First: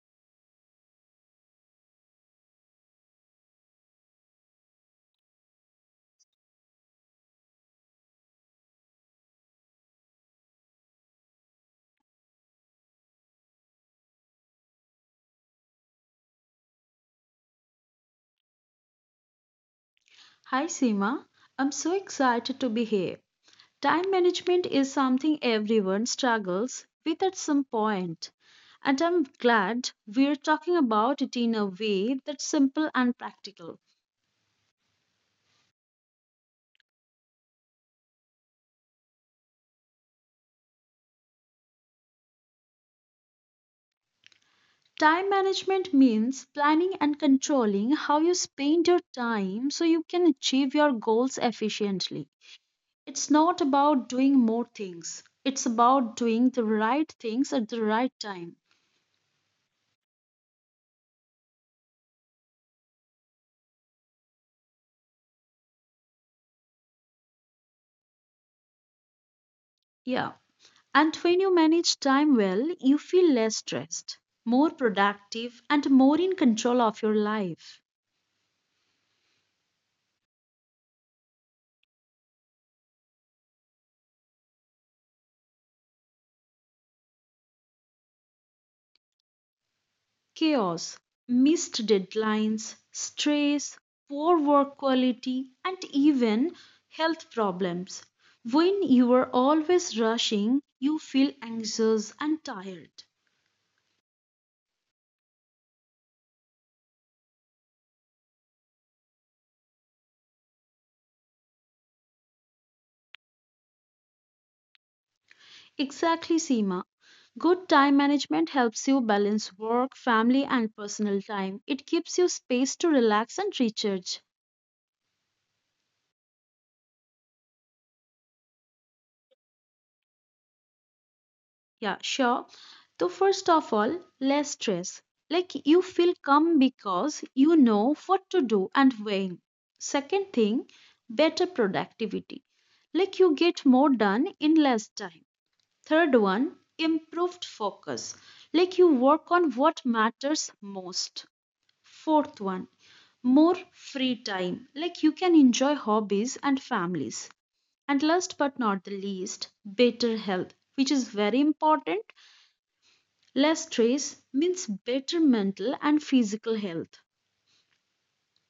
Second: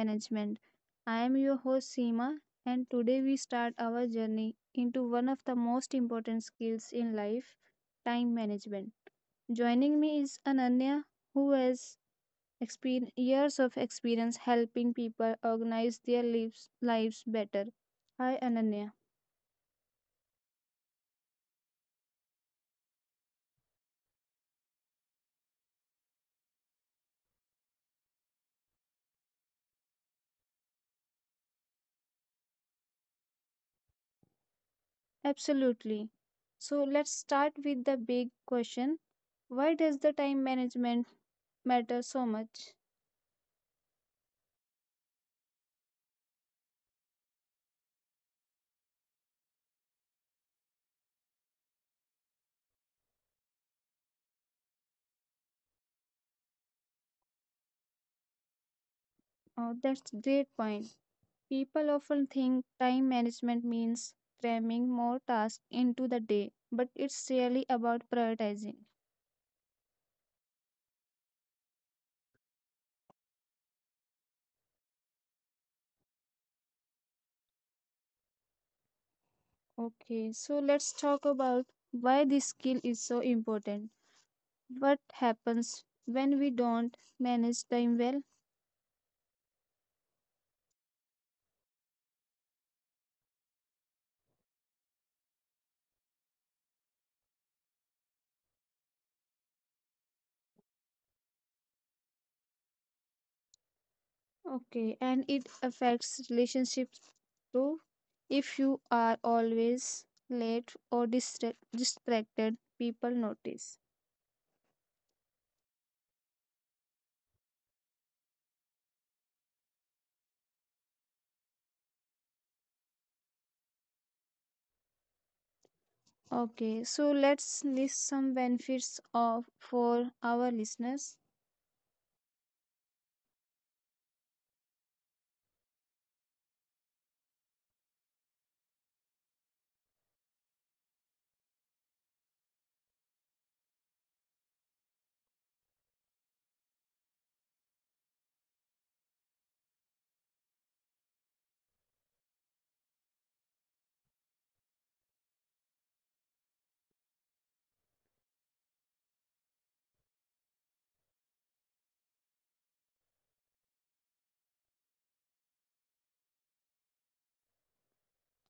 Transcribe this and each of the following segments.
Management. I am your host Seema and today we start our journey into one of the most important skills in life, time management. Joining me is Ananya who has years of experience helping people organize their lives better. Hi Ananya. Hi Seema, I'm so excited to be here. Time management is something everyone struggles with at some point, and I'm glad we're talking about it in a way that's simple and practical. Absolutely. So let's start with the big question. Why does the time management matter so much? Time management means planning and controlling how you spend your time so you can achieve your goals efficiently. It's not about doing more things, it's about doing the right things at the right time. Oh, that's a great point. People often think time management means cramming more tasks into the day, but it's really about prioritizing. Yeah. And when you manage time well, you feel less stressed, more productive, and more in control of your life. Okay, so let's talk about why this skill is so important. What happens when we don't manage time well? Chaos, missed deadlines, stress, poor work quality, and even health problems. When you are always rushing, you feel anxious and tired. Okay, and it affects relationships too. If you are always late or distracted, people notice. Exactly, Seema. Good time management helps you balance work, family, and personal time. It gives you space to relax and recharge. Okay, so let's list some benefits of for our listeners. Yeah, sure. So, first of all, less stress. Like you feel calm because you know what to do and when. Second thing, better productivity. Like you get more done in less time. Third one, improved focus. Like you work on what matters most. Fourth one, more free time. Like you can enjoy hobbies and families. And last but not the least, better health, which is very important. Less stress means better mental and physical health.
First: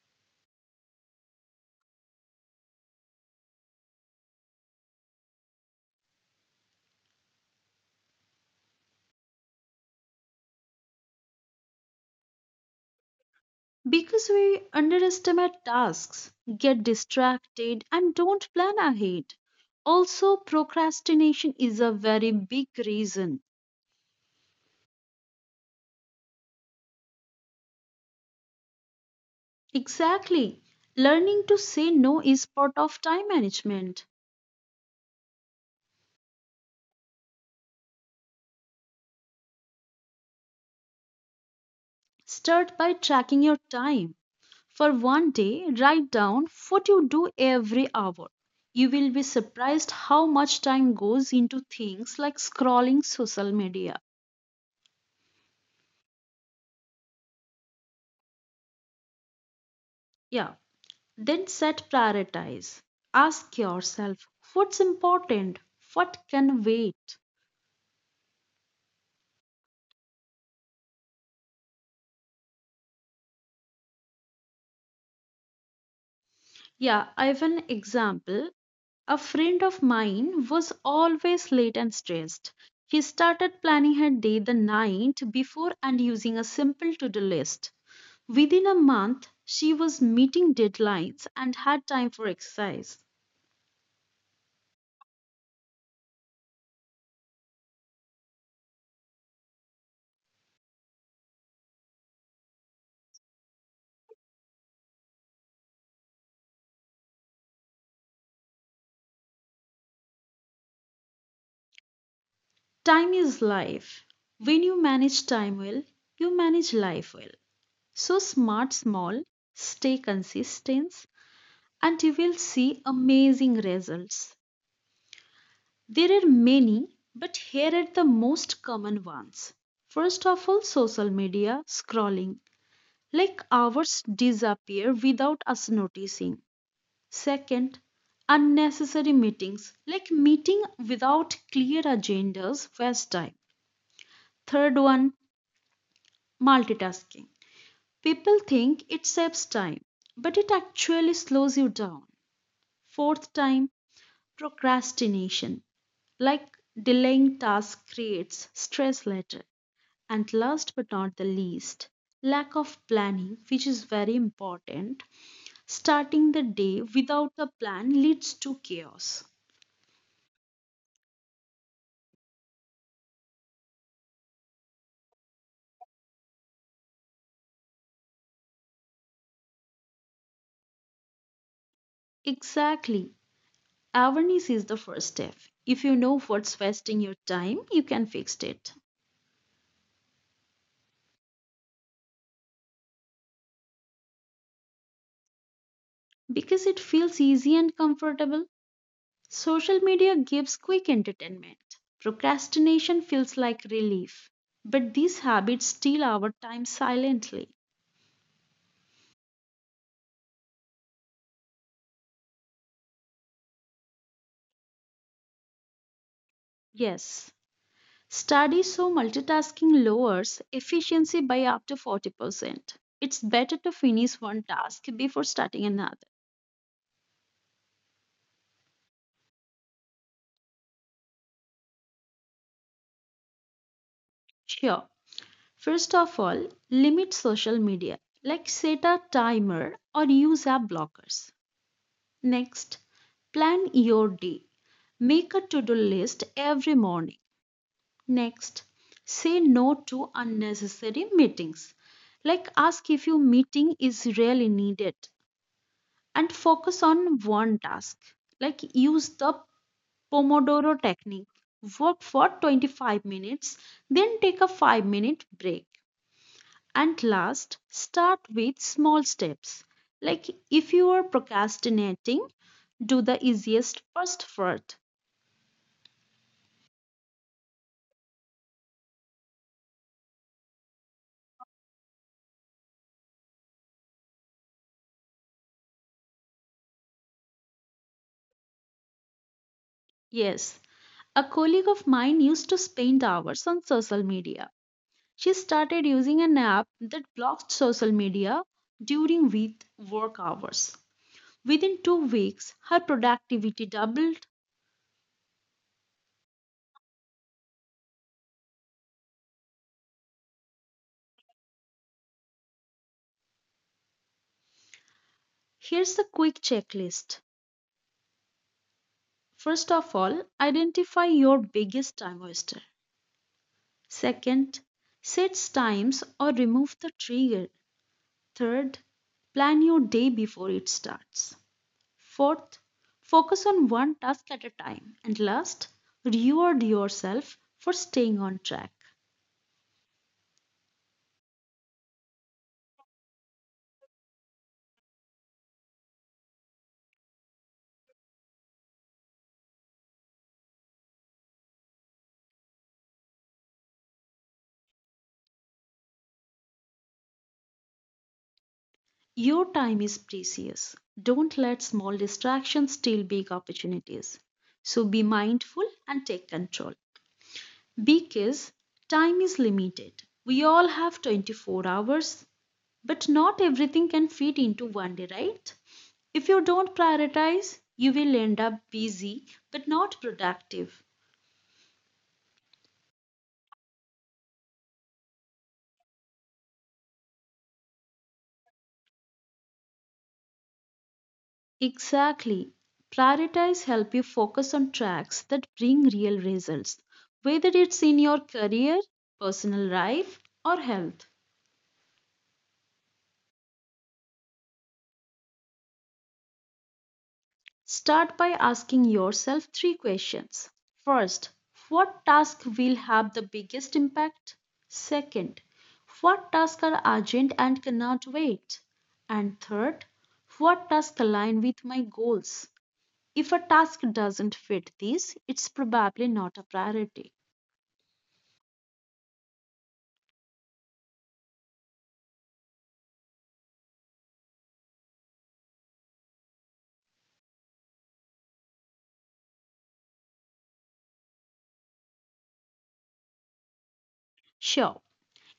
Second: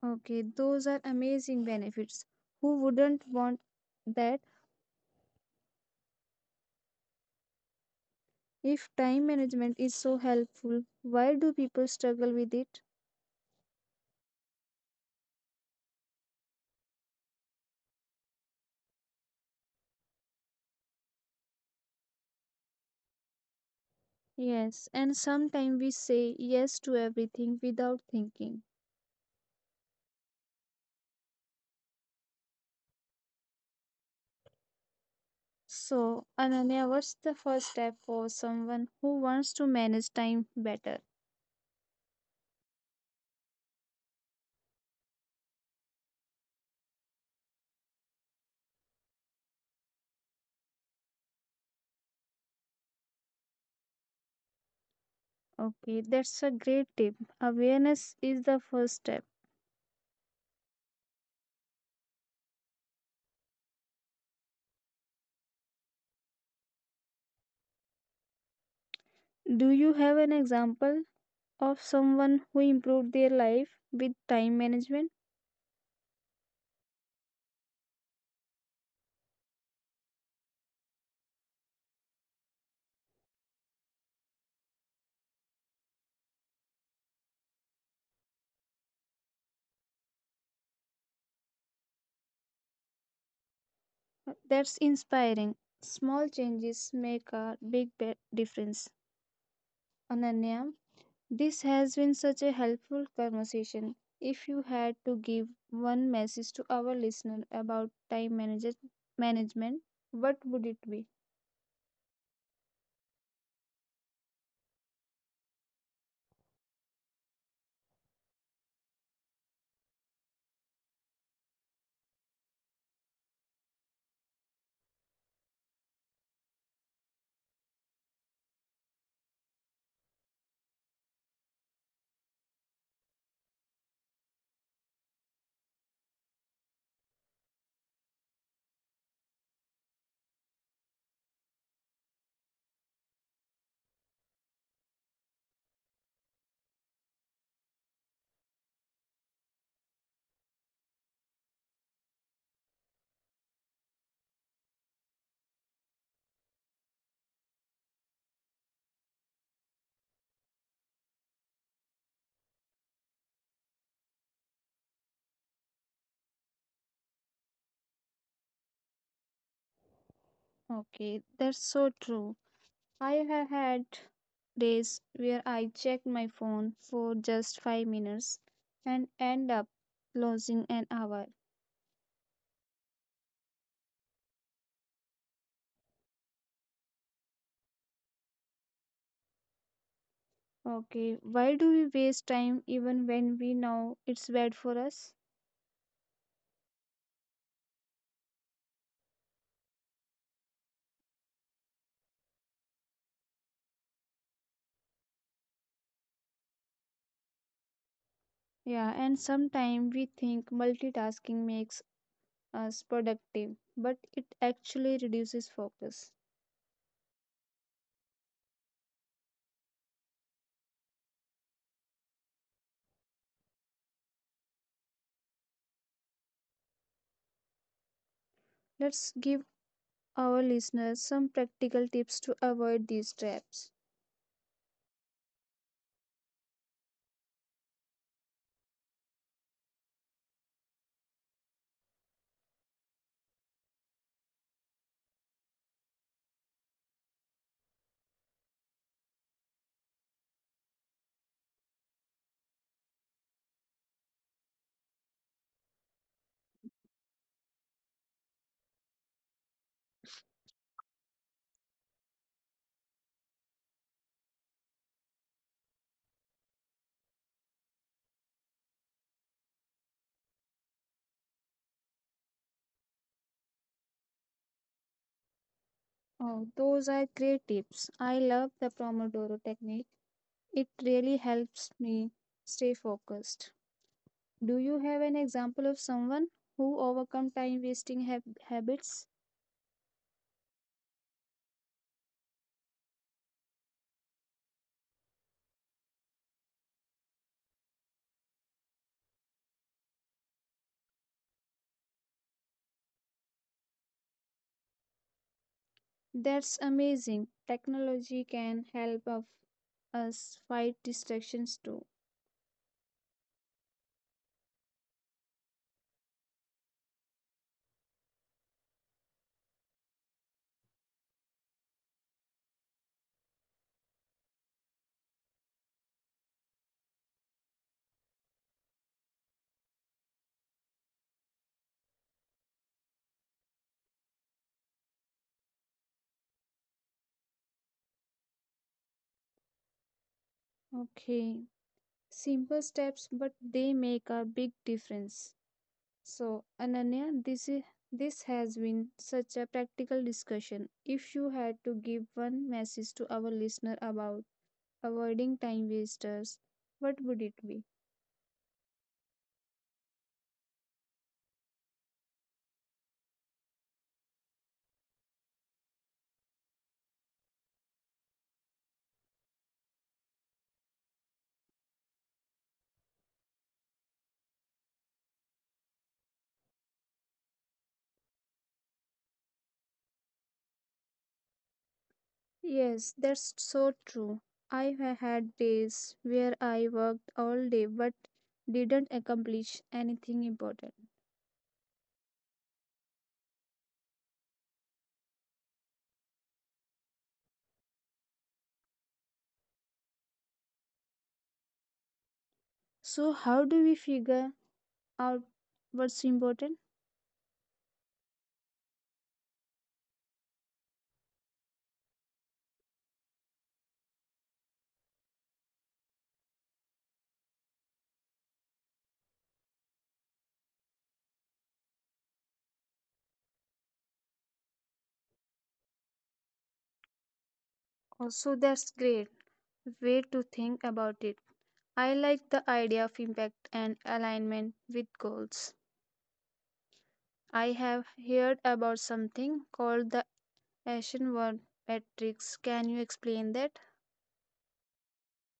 Okay, those are amazing benefits. Who wouldn't want that? If time management is so helpful, why do people struggle with it? Because we underestimate tasks, get distracted, and don't plan ahead. Also, procrastination is a very big reason. Yes, and sometimes we say yes to everything without thinking. Exactly. Learning to say no is part of time management. So, Ananya, what's the first step for someone who wants to manage time better? Start by tracking your time. For one day, write down what you do every hour. You will be surprised how much time goes into things like scrolling social media. Okay, that's a great tip. Awareness is the first step. Yeah. Then set prioritize. Ask yourself, what's important? What can wait? Do you have an example of someone who improved their life with time management? Yeah, I have an example. A friend of mine was always late and stressed. He started planning her day the night before and using a simple to do list. Within a month, she was meeting deadlines and had time for exercise. That's inspiring. Small changes make a big difference. Ananya, this has been such a helpful conversation. If you had to give one message to our listener about time management, what would it be? Time is life. When you manage time well, you manage life well. So smart small, stay consistent, and you will see amazing results. There are many, but here are the most common ones. First of all, social media scrolling. Like hours disappear without us noticing. Second, unnecessary meetings, like meeting without clear agendas waste time. Third one, multitasking. People think it saves time, but it actually slows you down. Fourth time, procrastination, like delaying tasks creates stress later. And last but not the least, lack of planning, which is very important. Starting the day without a plan leads to chaos. Okay, that's so true. I have had days where I checked my phone for just 5 minutes and end up losing an hour. Exactly. Awareness is the first step. If you know what's wasting your time, you can fix it. Okay, why do we waste time even when we know it's bad for us? Because it feels easy and comfortable, social media gives quick entertainment. Procrastination feels like relief. But these habits steal our time silently. Yeah, and sometimes we think multitasking makes us productive, but it actually reduces focus. Yes, studies show multitasking lowers efficiency by up to 40%. It's better to finish one task before starting another. Let's give our listeners some practical tips to avoid these traps. Sure. First of all, limit social media, like set a timer or use app blockers. Next, plan your day. Make a to do list every morning. Next, say no to unnecessary meetings. Like ask if your meeting is really needed and focus on one task. Like use the Pomodoro technique. Work for 25 minutes, then take a 5-minute break. And last, start with small steps. Like if you are procrastinating, do the easiest first. Oh, those are great tips. I love the Pomodoro technique, it really helps me stay focused. Do you have an example of someone who overcome time wasting habits? Yes, a colleague of mine used to spend hours on social media. She started using an app that blocked social media during with work hours. Within 2 weeks, her productivity doubled. That's amazing. Technology can help of us fight distractions too. Here's a quick checklist. First of all, identify your biggest time waster. Second, set times or remove the trigger. Third, plan your day before it starts. Fourth, focus on one task at a time. And last, reward yourself for staying on track. Okay. Simple steps, but they make a big difference. So, Ananya, this has been such a practical discussion. If you had to give one message to our listener about avoiding time wasters, what would it be? Your time is precious. Don't let small distractions steal big opportunities. So be mindful and take control. Because time is limited. We all have 24 hours. But not everything can fit into one day, right? If you don't prioritize, you will end up busy but not productive. Yes, that's so true. I had days where I worked all day but didn't accomplish anything important. Exactly. Prioritize help you focus on tracks that bring real results, whether it's in your career, personal life, or health. So, how do we figure out what's important? Start by asking yourself three questions. First, what task will have the biggest impact? Second, what tasks are urgent and cannot wait? And third, what tasks align with my goals? If a task doesn't fit these, it's probably not a priority. Also, that's great way to think about it. I like the idea of impact and alignment with goals. I have heard about something called the Ashenworth matrix. Can you explain that? Sure,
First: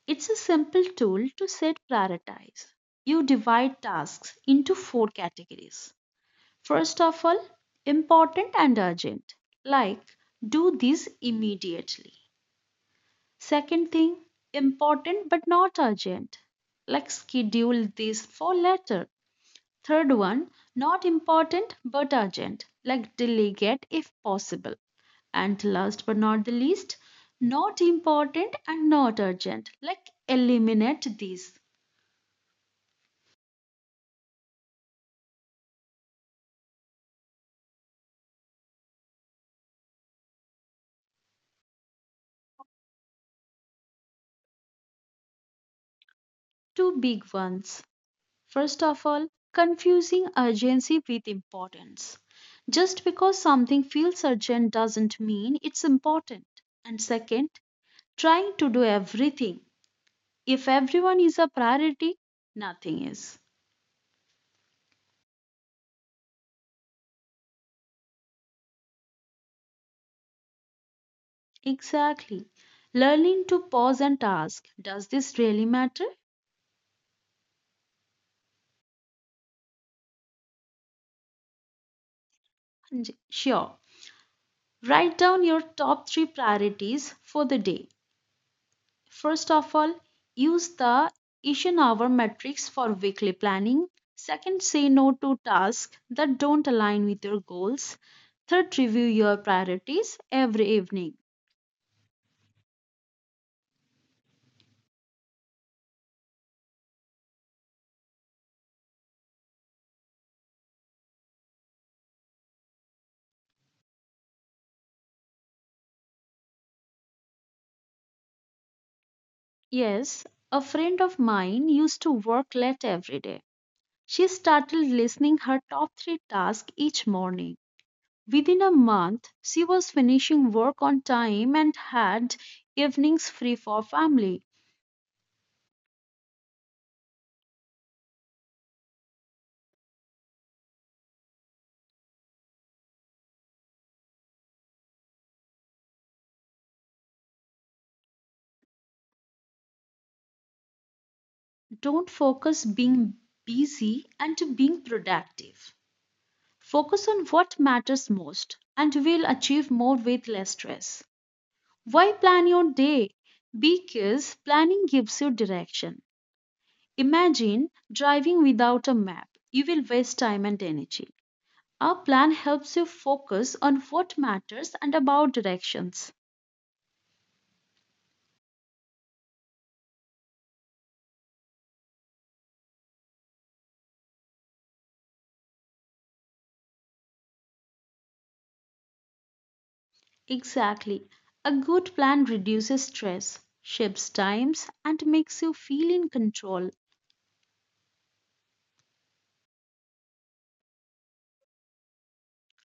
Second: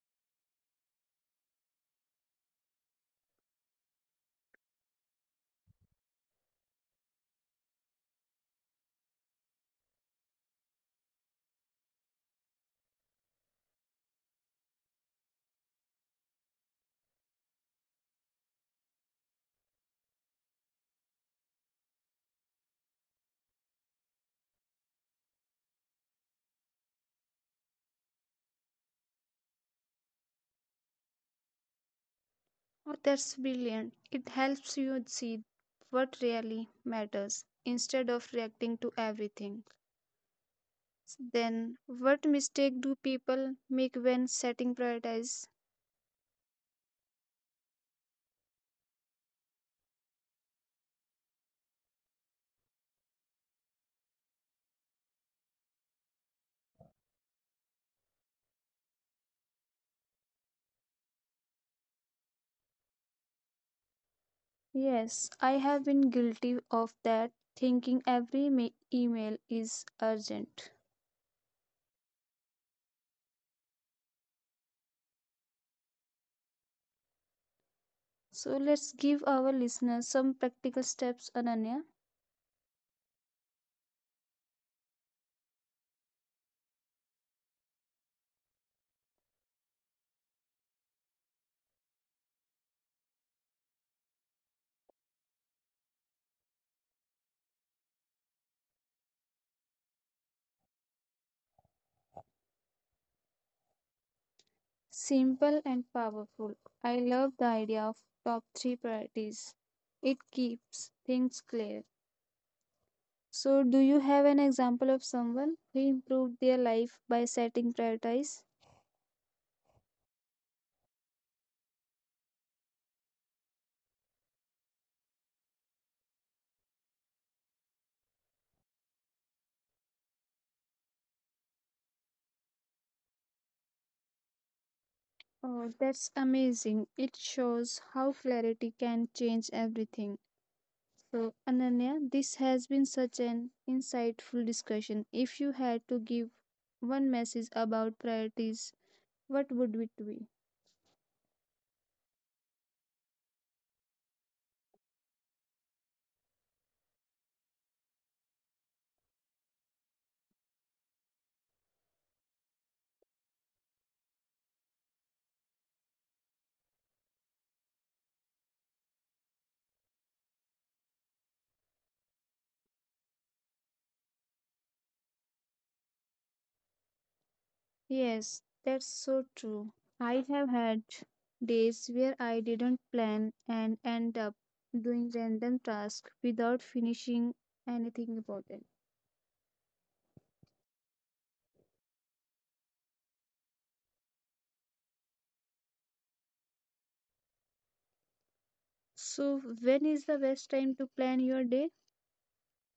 it's a simple tool to set prioritize. You divide tasks into four categories. First of all, important and urgent, like do this immediately. Second thing, important but not urgent, like schedule this for later. Third one, not important but urgent, like delegate if possible. And last but not the least, not important and not urgent, like eliminate these. Oh, that's brilliant. It helps you see what really matters instead of reacting to everything. Then, what mistake do people make when setting priorities? Two big ones. First of all, confusing urgency with importance. Just because something feels urgent doesn't mean it's important. And second, trying to do everything. If everyone is a priority, nothing is. Yes, I have been guilty of that, thinking every email is urgent. Exactly. Learning to pause and ask, does this really matter? So, let's give our listeners some practical steps, Ananya. Sure. Write down your top three priorities for the day. First of all, use the Asian hour metrics for weekly planning. Second, say no to tasks that don't align with your goals. Third, review your priorities every evening. Simple and powerful. I love the idea of top three priorities. It keeps things clear. So, do you have an example of someone who improved their life by setting priorities? Yes, a friend of mine used to work late every day. She started listing her top three tasks each morning. Within a month, she was finishing work on time and had evenings free for family. Oh, that's amazing. It shows how clarity can change everything. So, Ananya, this has been such an insightful discussion. If you had to give one message about priorities, what would it be? Don't focus being busy and to being productive. Focus on what matters most and you will achieve more with less stress. Why plan your day? Because planning gives you direction. Imagine driving without a map. You will waste time and energy. A plan helps you focus on what matters and about directions. Yes, that's so true. I have had days where I didn't plan and end up doing random tasks without finishing anything important. Exactly. A good plan reduces stress, shapes times, and makes you feel in control. So, when is the best time to plan your day?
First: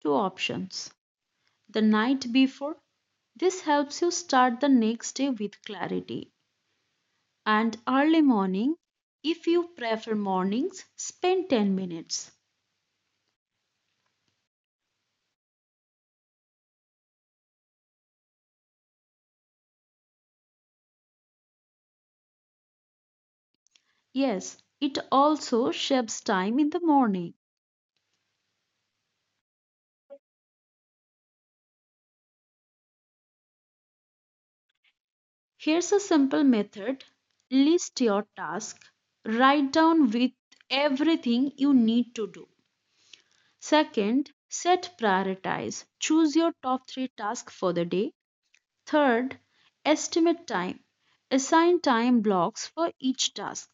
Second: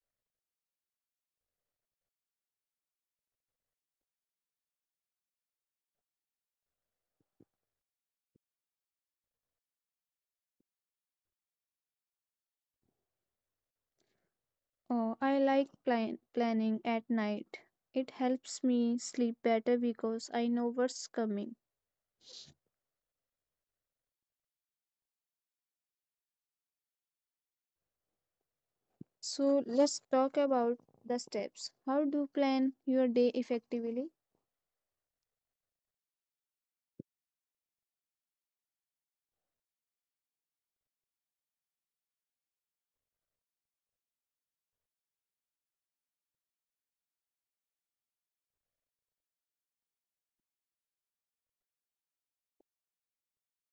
Two options, the night before. This helps you start the next day with clarity. And early morning, if you prefer mornings, spend 10 minutes. Oh, I like planning at night. It helps me sleep better because I know what's coming. Yes, it also shaves time in the morning. So, let's talk about the steps. How do you plan your day effectively? Here's a simple method. List your task, write down with everything you need to do. Second, set prioritize. Choose your top three tasks for the day. Third, estimate time. Assign time blocks for each task.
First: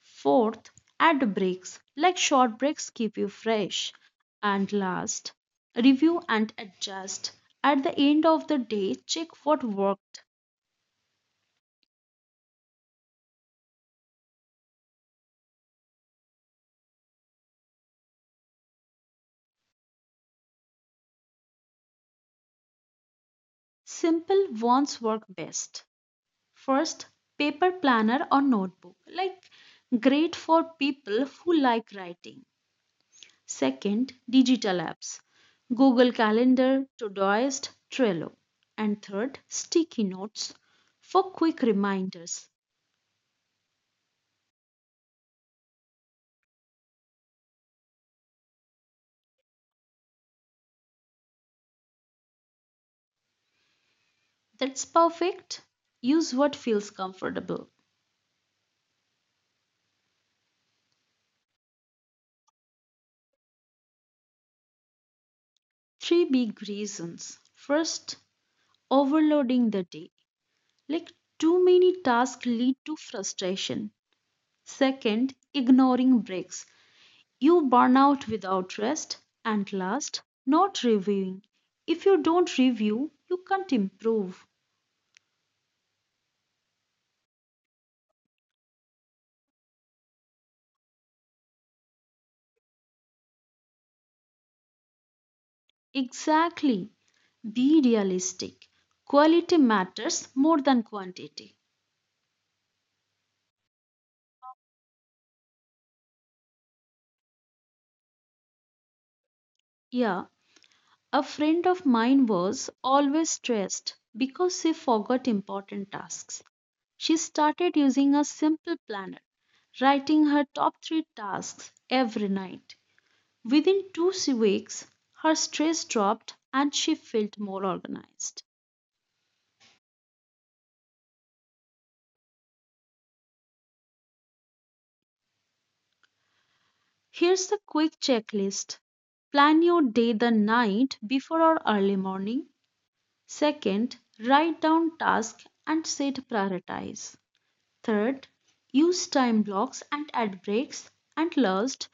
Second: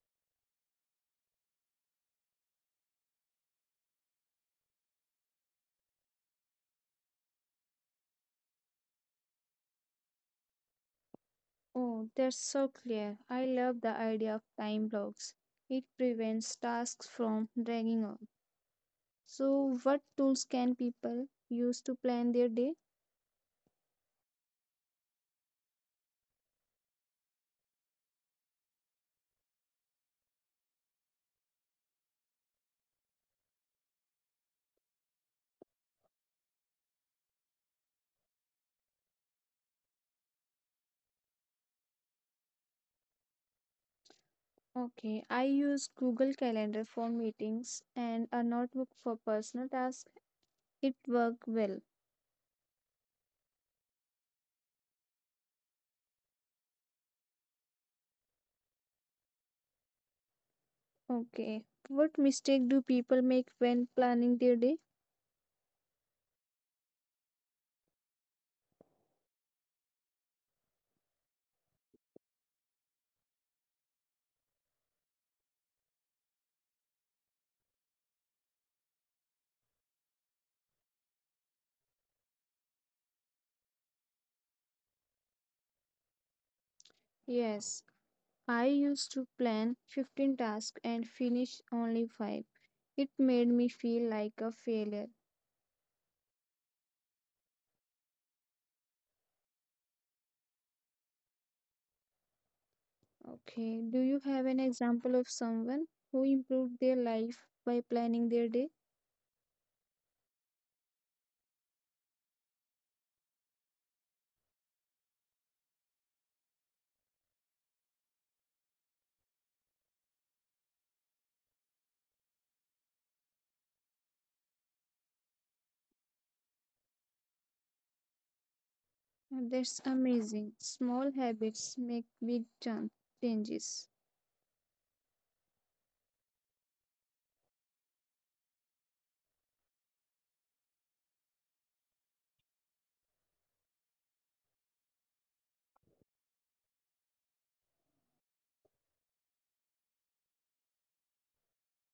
Fourth, add breaks. Like short breaks keep you fresh. And last, review and adjust. At the end of the day, check what worked. Oh, that's so clear. I love the idea of time blocks. It prevents tasks from dragging on. So, what tools can people use to plan their day? Simple ones work best. First, paper planner or notebook. Like great for people who like writing. Second, digital apps. Google Calendar, Todoist, Trello. And third, sticky notes for quick reminders. Okay, I use Google Calendar for meetings and a notebook for personal tasks. It works well. That's perfect. Use what feels comfortable. Okay, what mistake do people make when planning their day? Three big reasons. First, overloading the day. Like too many tasks lead to frustration. Second, ignoring breaks. You burn out without rest. And last, not reviewing. If you don't review, you can't improve. Yes, I used to plan 15 tasks and finish only 5. It made me feel like a failure. Exactly. Be realistic. Quality matters more than quantity. Okay. Do you have an example of someone who improved their life by planning their day? Yeah, a friend of mine was always stressed because she forgot important tasks. She started using a simple planner, writing her top three tasks every night. Within 2 weeks, her stress dropped and she felt more organized. That's amazing. Small habits make big changes. Here's the quick checklist. Plan your day the night before or early morning. Second, write down tasks and set prioritize. Third, use time blocks and add breaks. And last,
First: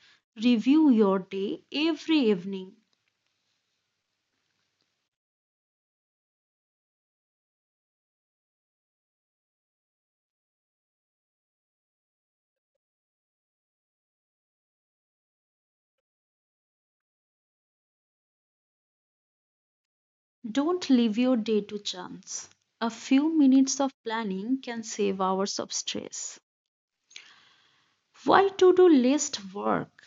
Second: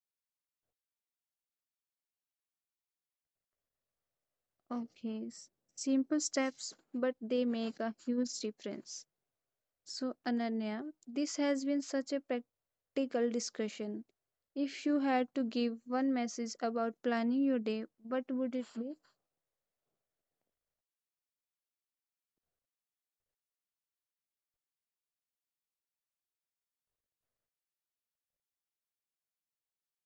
review your day every evening. Okay. Simple steps, but they make a huge difference. So, Ananya, this has been such a practical discussion. If you had to give one message about planning your day, what would it be? Don't leave your day to chance. A few minutes of planning can save hours of stress. Why to do list work?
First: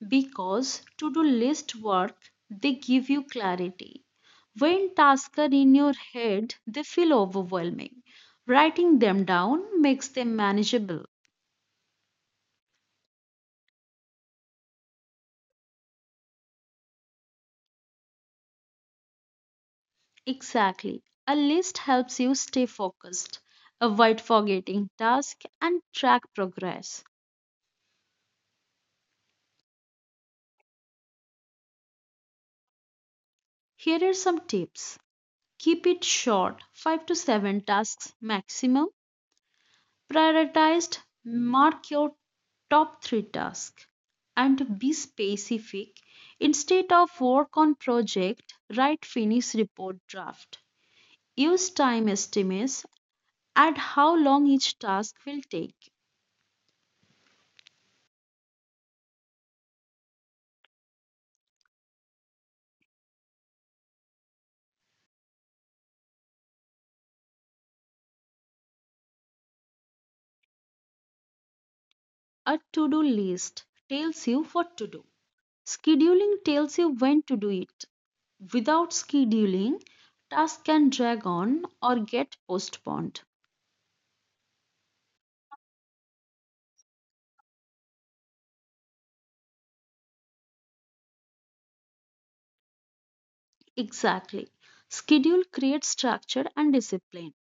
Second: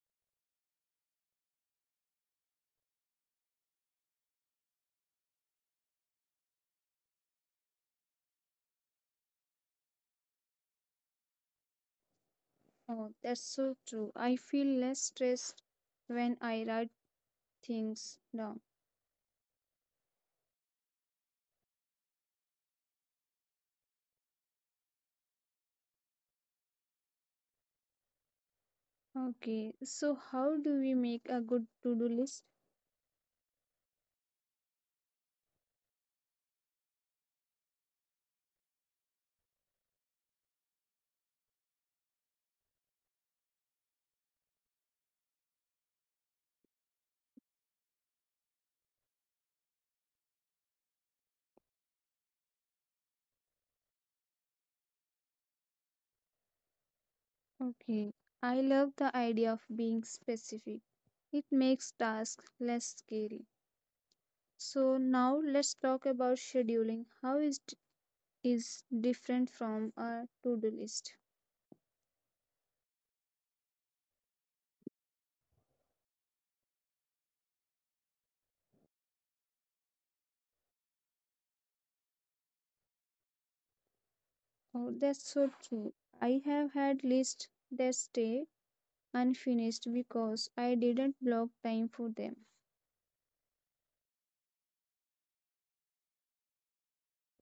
Because to do list work, they give you clarity. When tasks are in your head, they feel overwhelming. Writing them down makes them manageable. Oh, that's so true. I feel less stressed when I write things down. Exactly. A list helps you stay focused, avoid forgetting tasks, and track progress. Okay, so how do we make a good to-do list? Here are some tips. Keep it short, 5 to 7 tasks maximum. Prioritized, mark your top 3 tasks and be specific. Instead of work on project, write finish report draft. Use time estimates at how long each task will take. Okay, I love the idea of being specific. It makes tasks less scary. So now let's talk about scheduling. How is different from a to-do list? A to do list tells you what to do. Scheduling tells you when to do it. Without scheduling, tasks can drag on or get postponed. Oh, that's so true. I have had lists that stay unfinished because I didn't block time for them. Exactly. Schedule creates structure and discipline.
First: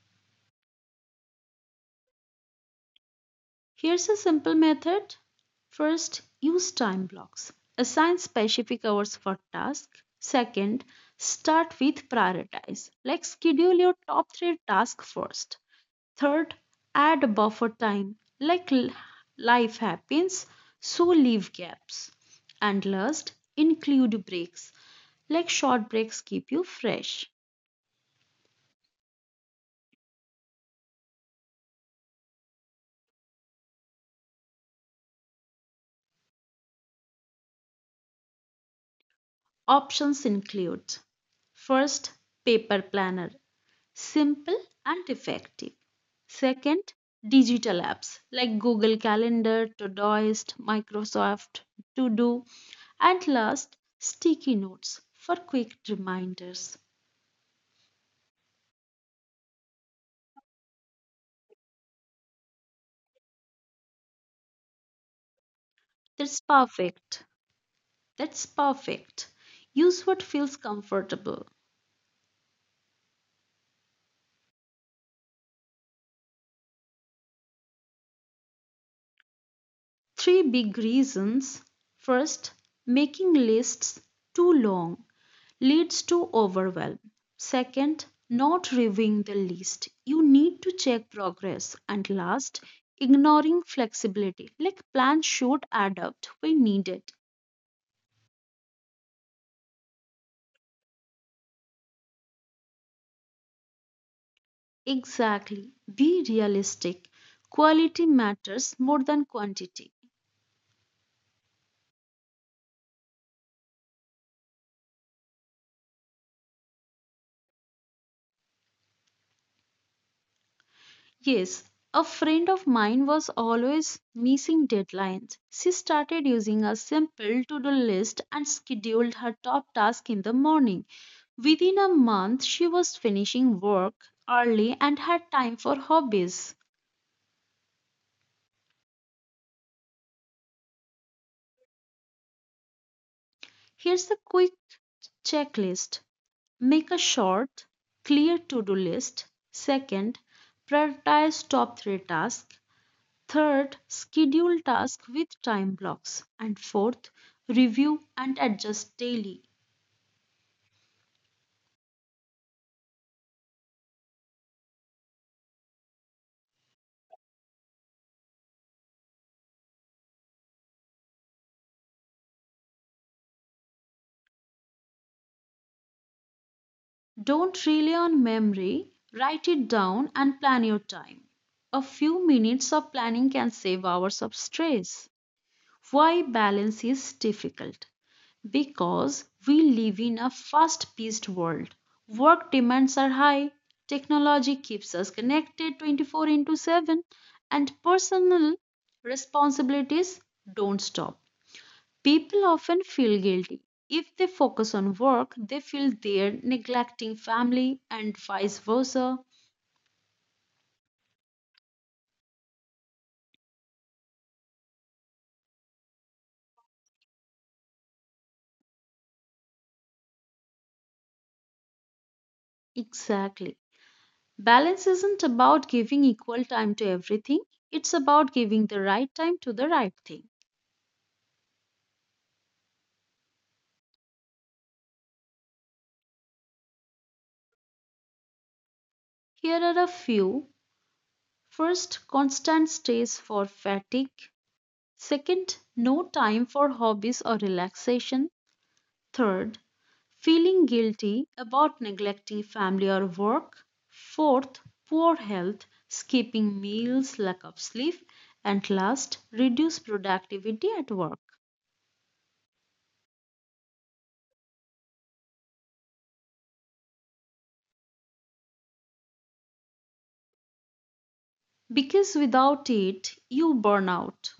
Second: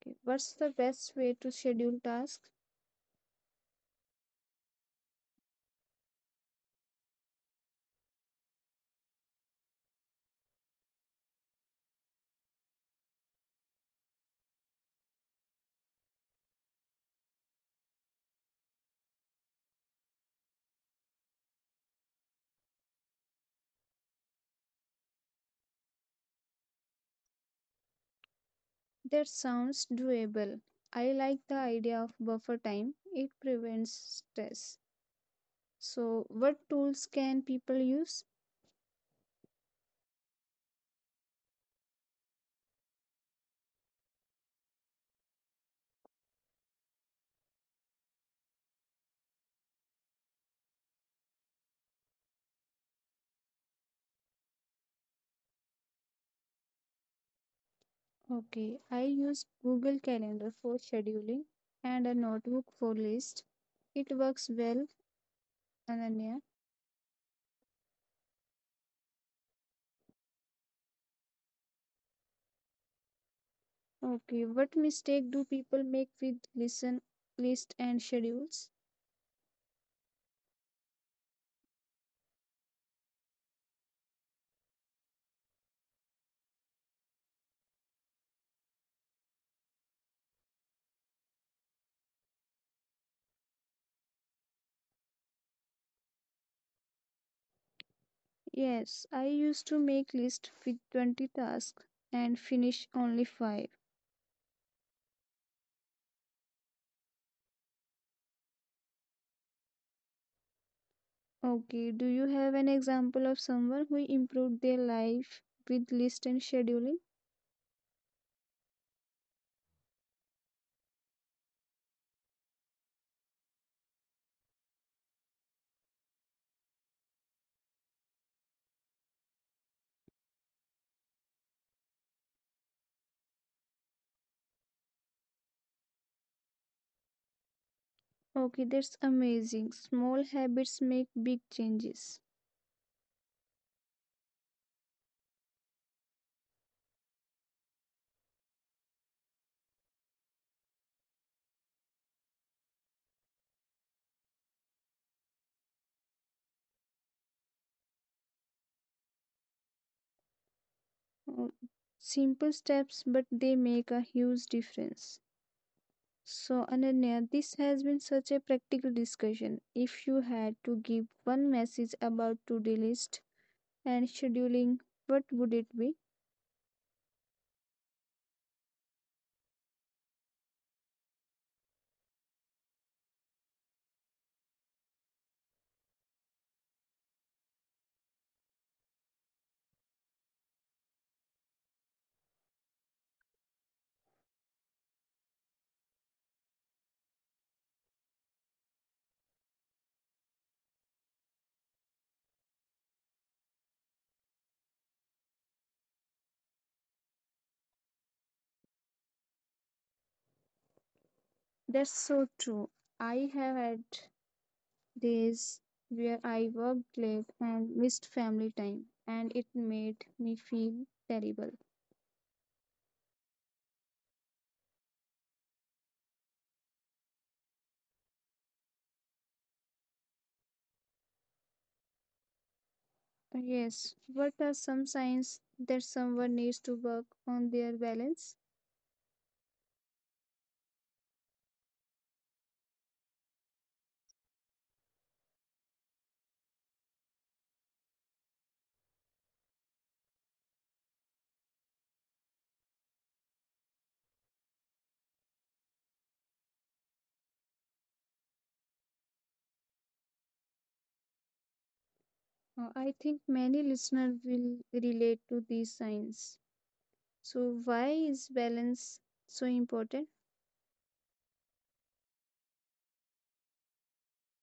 Okay, what's the best way to schedule tasks? Here's a simple method. First, use time blocks. Assign specific hours for tasks. Second, start with prioritize. Like schedule your top three tasks first. Third, add a buffer time. Like life happens, so leave gaps. And last, include breaks. Like short breaks keep you fresh. That sounds doable. I like the idea of buffer time. It prevents stress. So, what tools can people use? Options include, first, paper planner. Simple and effective. Second, digital apps like Google Calendar, Todoist, Microsoft To Do, and last, sticky notes for quick reminders. Okay, I use Google Calendar for scheduling and a notebook for list. It works well, Ananya. That's perfect. That's perfect. Use what feels comfortable. Okay, what mistake do people make with listen list and schedules? Three big reasons. First, making lists too long. Leads to overwhelm. Second, not reviewing the list. You need to check progress. And last, ignoring flexibility. Like plans should adapt when needed. Yes, I used to make list with 20 tasks and finish only 5. Exactly. Be realistic. Quality matters more than quantity. Okay, do you have an example of someone who improved their life with list and scheduling? Yes, a friend of mine was always missing deadlines. She started using a simple to do list and scheduled her top task in the morning. Within a month, she was finishing work early and had time for hobbies. Okay, that's amazing. Small habits make big changes. Here's a quick checklist. Make a short, clear to do list. Second, prioritize top three tasks. Third, schedule tasks with time blocks. And fourth, review and adjust daily. Oh, simple steps, but they make a huge difference. So, Ananya, this has been such a practical discussion. If you had to give one message about to-do list and scheduling, what would it be? Don't rely on memory, write it down and plan your time. A few minutes of planning can save hours of stress. Why balance is difficult? Because we live in a fast paced world. Work demands are high, technology keeps us connected 24 into 7, and personal responsibilities don't stop. People often feel guilty. If they focus on work, they feel they're neglecting family and vice versa. That's so true. I have had days where I worked late and missed family time, and it made me feel terrible. Exactly. Balance isn't about giving equal time to everything, it's about giving the right time to the right thing. Yes, what are some signs that someone needs to work on their balance? Here are a few. First, constant stays for fatigue. Second, no time for hobbies or relaxation. Third, feeling guilty about neglecting family or work. Fourth, poor health, skipping meals, lack of sleep. And last, reduced productivity at work. I think many listeners will relate to these signs. So, why is balance so important? Because without it, you burn out.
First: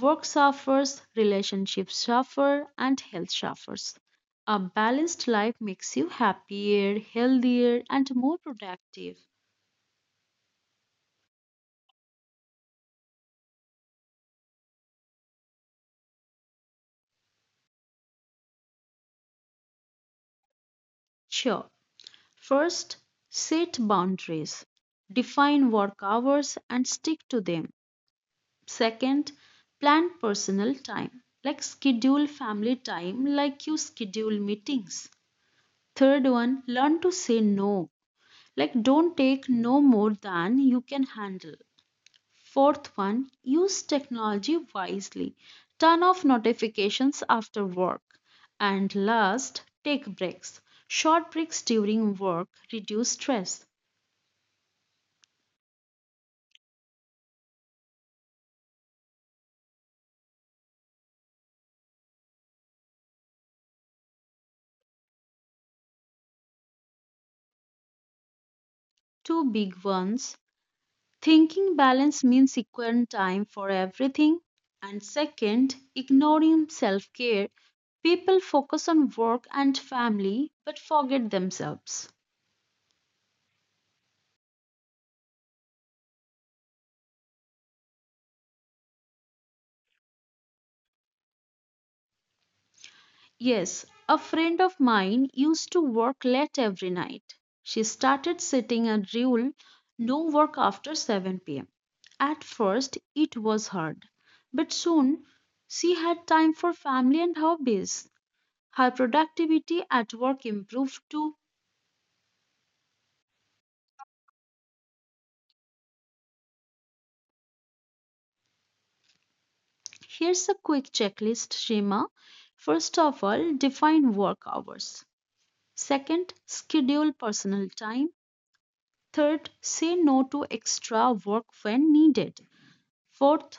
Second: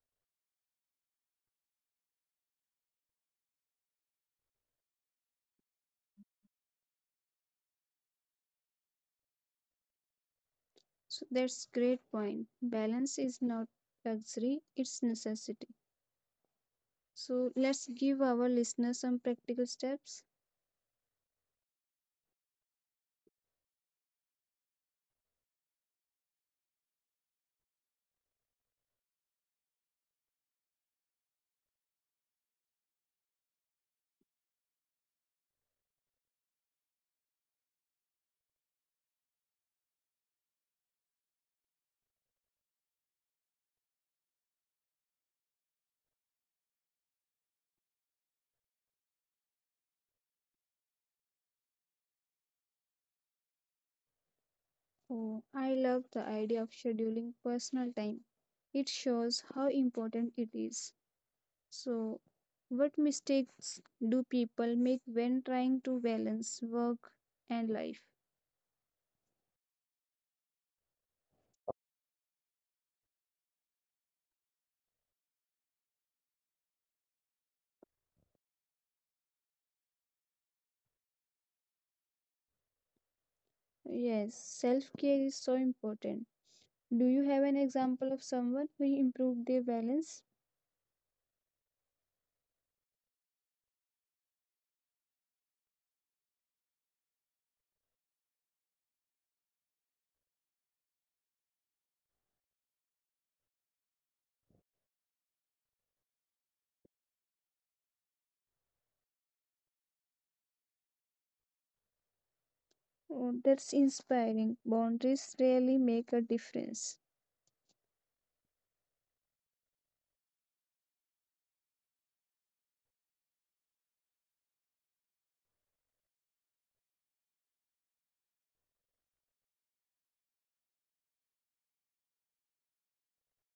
Work suffers, relationships suffer, and health suffers. A balanced life makes you happier, healthier, and more productive. So, that's great point. Balance is not luxury; it's necessity. So, let's give our listeners some practical steps. Sure. First, set boundaries. Define work hours and stick to them. Second, plan personal time. Like schedule family time like you schedule meetings. Third one, learn to say no. Like, don't take no more than you can handle. Fourth one, use technology wisely. Turn off notifications after work. And last, take breaks. Short breaks during work reduce stress. Oh, I love the idea of scheduling personal time. It shows how important it is. So, what mistakes do people make when trying to balance work and life? Two big ones. Thinking balance means equal time for everything. And second, ignoring self care. People focus on work and family but forget themselves. Yes, self care is so important. Do you have an example of someone who improved their balance? Yes, a friend of mine used to work late every night. She started setting a rule: no work after 7 pm. At first, it was hard, but soon she had time for family and hobbies. Her productivity at work improved too. Oh, that's inspiring. Boundaries really make a difference. Here's a quick checklist, Shema. First of all, define work hours. Second, schedule personal time. Third, say no to extra work when needed. Fourth,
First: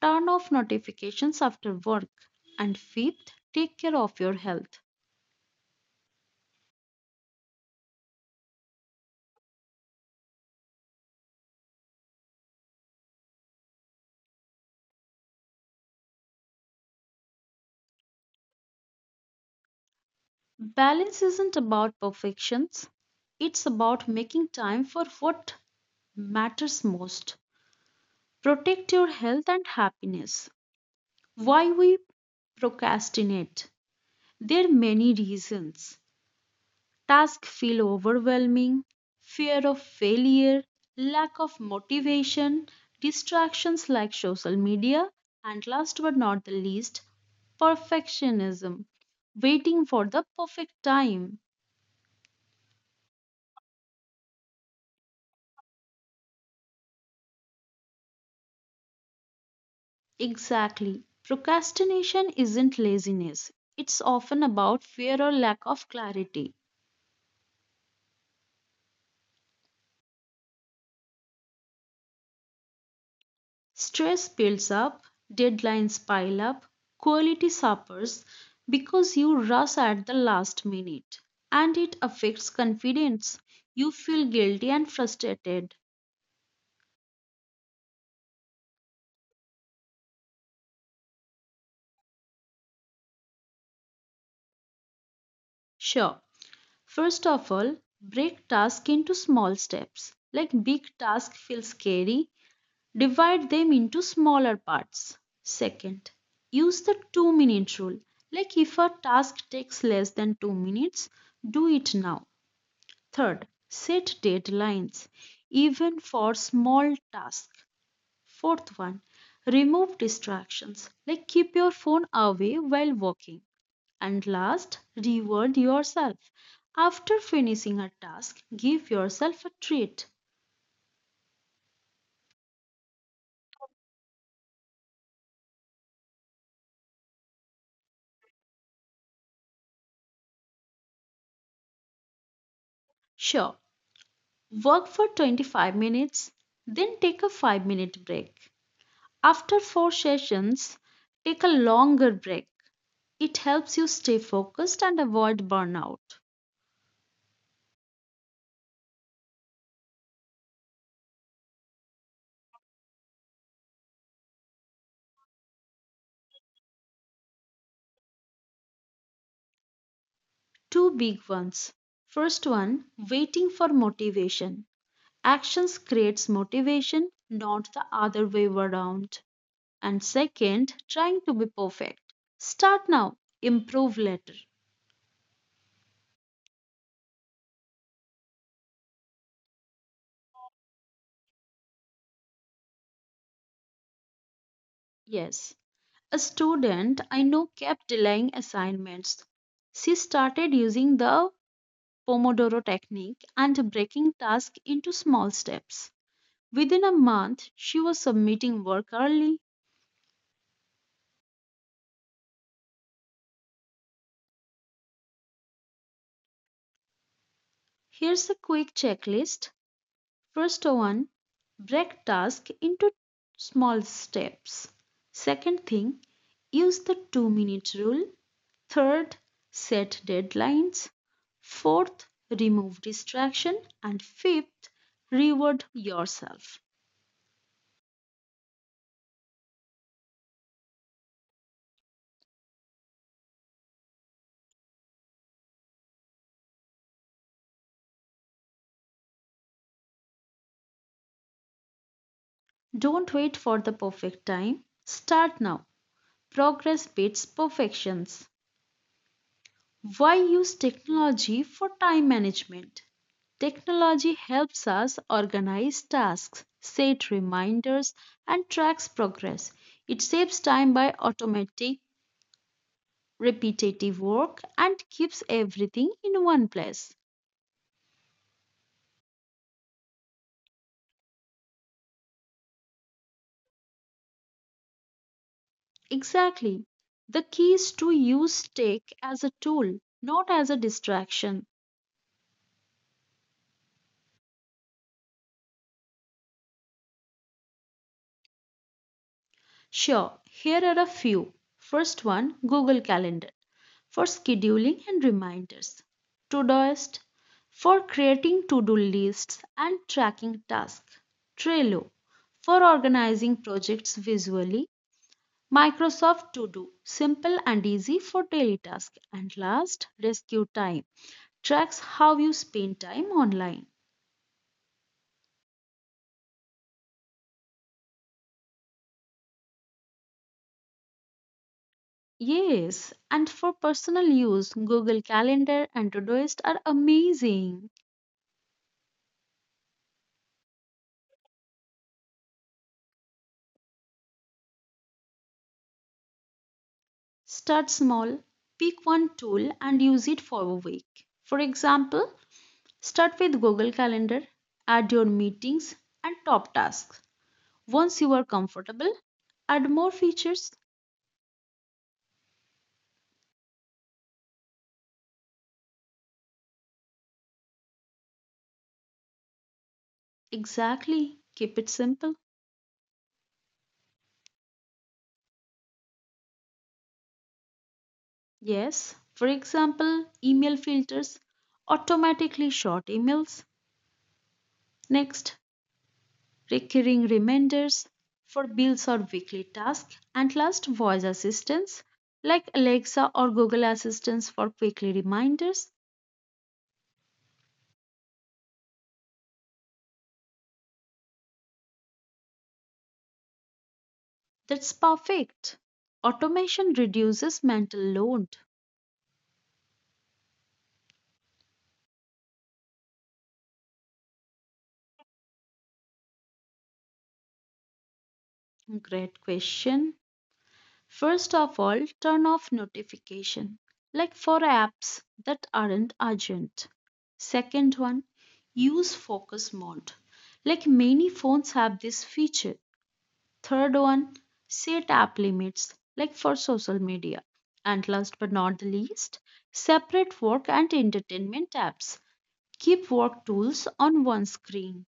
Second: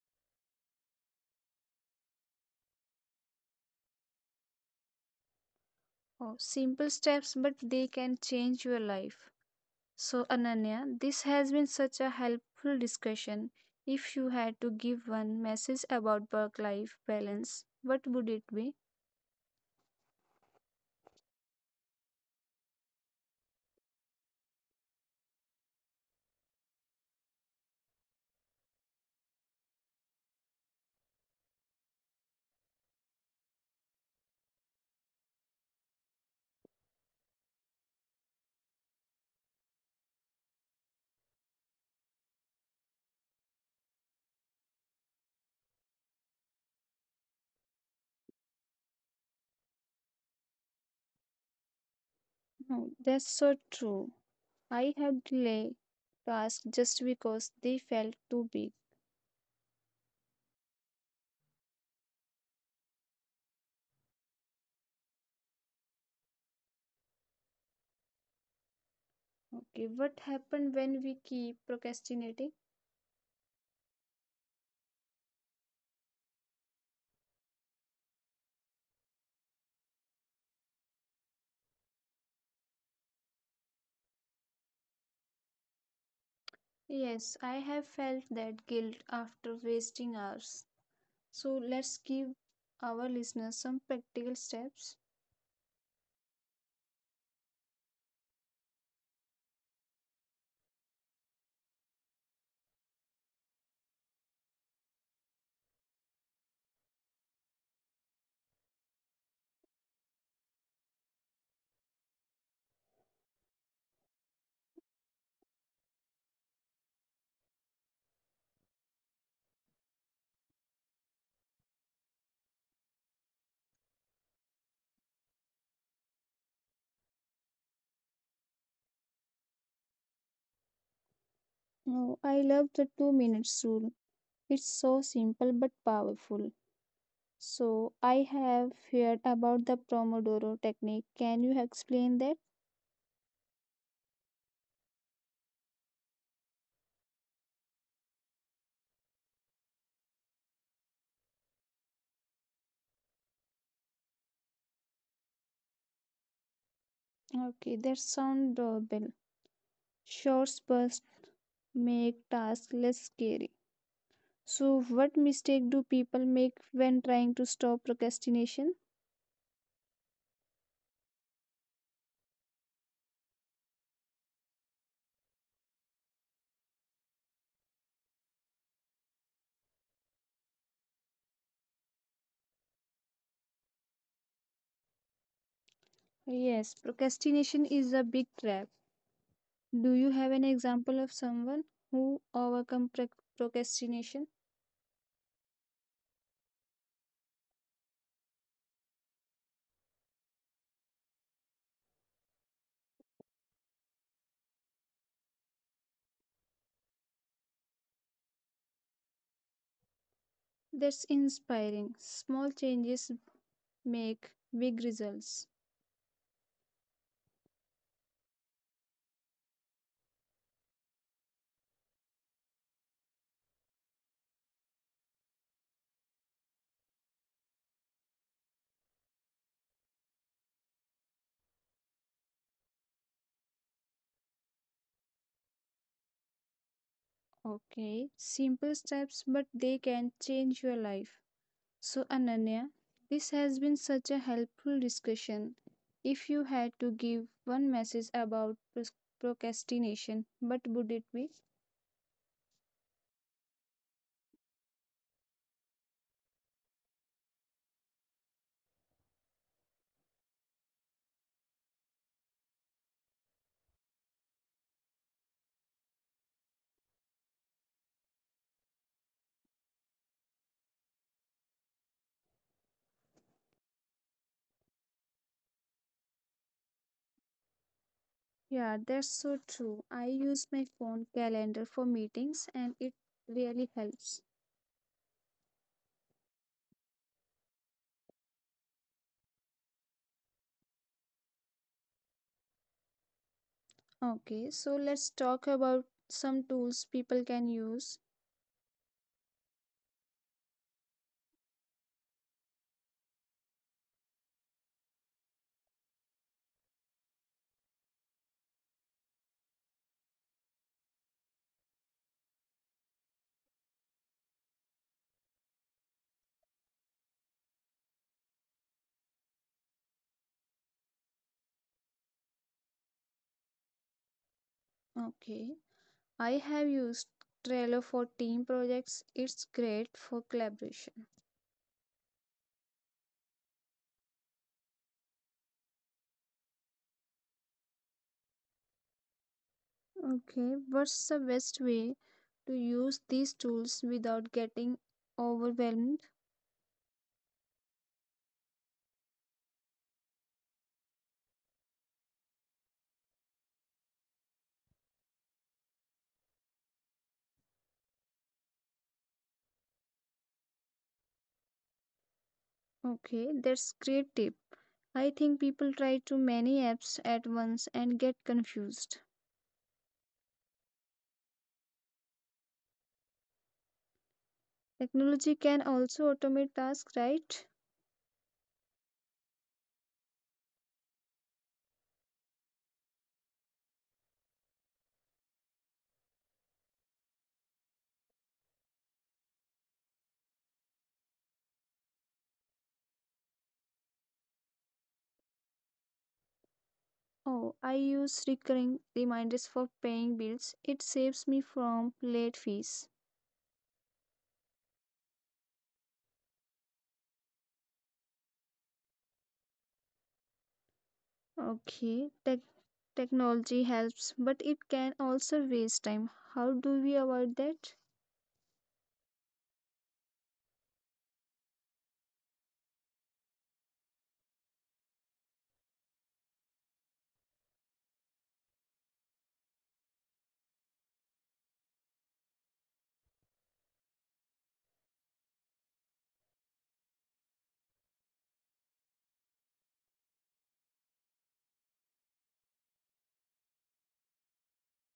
turn off notifications after work. And fifth, take care of your health. Oh, simple steps, but they can change your life. So, Ananya, this has been such a helpful discussion. If you had to give one message about work life balance, what would it be? Balance isn't about perfections, it's about making time for what matters most. Protect your health and happiness. Why we procrastinate? There are many reasons. Tasks feel overwhelming, fear of failure, lack of motivation, distractions like social media, and last but not the least, perfectionism, waiting for the perfect time. No, that's so true. I have delayed tasks just because they felt too big. Exactly. Procrastination isn't laziness, it's often about fear or lack of clarity. Okay, what happened when we keep procrastinating? Stress builds up, deadlines pile up, quality suffers because you rush at the last minute. And it affects confidence. You feel guilty and frustrated. Yes, I have felt that guilt after wasting hours. So, let's give our listeners some practical steps. Sure, first of all, break task into small steps. Like big task feels scary. Divide them into smaller parts. Second, use the 2-minute rule. Like if a task takes less than 2 minutes, do it now. Third, set deadlines even for small tasks. Fourth one, remove distractions. Like keep your phone away while working. And last, reward yourself. After finishing a task, give yourself a treat. No, I love the 2 minutes rule. It's so simple but powerful. So, I have heard about the Pomodoro technique. Can you explain that? Sure, work for 25 minutes, then take a 5-minute break. After 4 sessions, take a longer break. It helps you stay focused and avoid burnout. Okay, that sounds doable. Short bursts make tasks less scary. So, what mistake do people make when trying to stop procrastination? Two big ones. First one, waiting for motivation. Actions creates motivation, not the other way around. And second, trying to be perfect. Start now, improve later. Yes, procrastination is a big trap. Do you have an example of someone who overcome procrastination? Yes. A student I know kept delaying assignments. She started using the Pomodoro technique and breaking tasks into small steps. Within a month, she was submitting work early. That's inspiring. Small changes make big results. Here's a quick checklist. First one, break task into small steps. Second thing, use the 2-minute rule. Third, set deadlines. Fourth, remove distraction. And fifth, reward yourself. Okay, simple steps, but they can change your life. So, Ananya, this has been such a helpful discussion. If you had to give one message about procrastination, what would it be? Don't wait for the perfect time. Start now. Progress beats perfections. Why use technology for time management? Technology helps us organize tasks, set reminders, and tracks progress. It saves time by automatic, repetitive work and keeps everything in one place. Yeah, that's so true. I use my phone calendar for meetings and it really helps. Exactly. The key is to use tech as a tool, not as a distraction. Okay, so let's talk about some tools people can use. Sure, here are a few. First one, Google Calendar for scheduling and reminders, Todoist for creating to do lists and tracking tasks, Trello for organizing projects visually, Microsoft To Do simple and easy for daily tasks, and last, Rescue Time tracks how you spend time online. Okay, I have used Trello for team projects, it's great for collaboration. Yes, and for personal use, Google Calendar and Todoist are amazing. Okay, what's the best way to use these tools without getting overwhelmed? Start small, pick one tool and use it for a week. For example, start with Google Calendar, add your meetings and top tasks. Once you are comfortable, add more features. Okay, that's great tip. I think people try too many apps at once and get confused. Exactly, keep it simple. Technology can also automate tasks, right? Yes, for example, email filters, automatically short emails. Next, recurring reminders for bills or weekly tasks, and last, voice assistants like Alexa or Google Assistants for quickly reminders. Oh, I use recurring reminders for paying bills. It saves me from late fees. That's perfect. Automation reduces mental load. Okay, tech technology helps, but it can also waste time. How do we avoid that? Great question. First of all, turn off notification, like for apps that aren't urgent. Second one, use focus mode. Like many phones have this feature. Third one, set app limits like for social media. And last but not the least, separate work and entertainment apps. Keep work tools on one screen.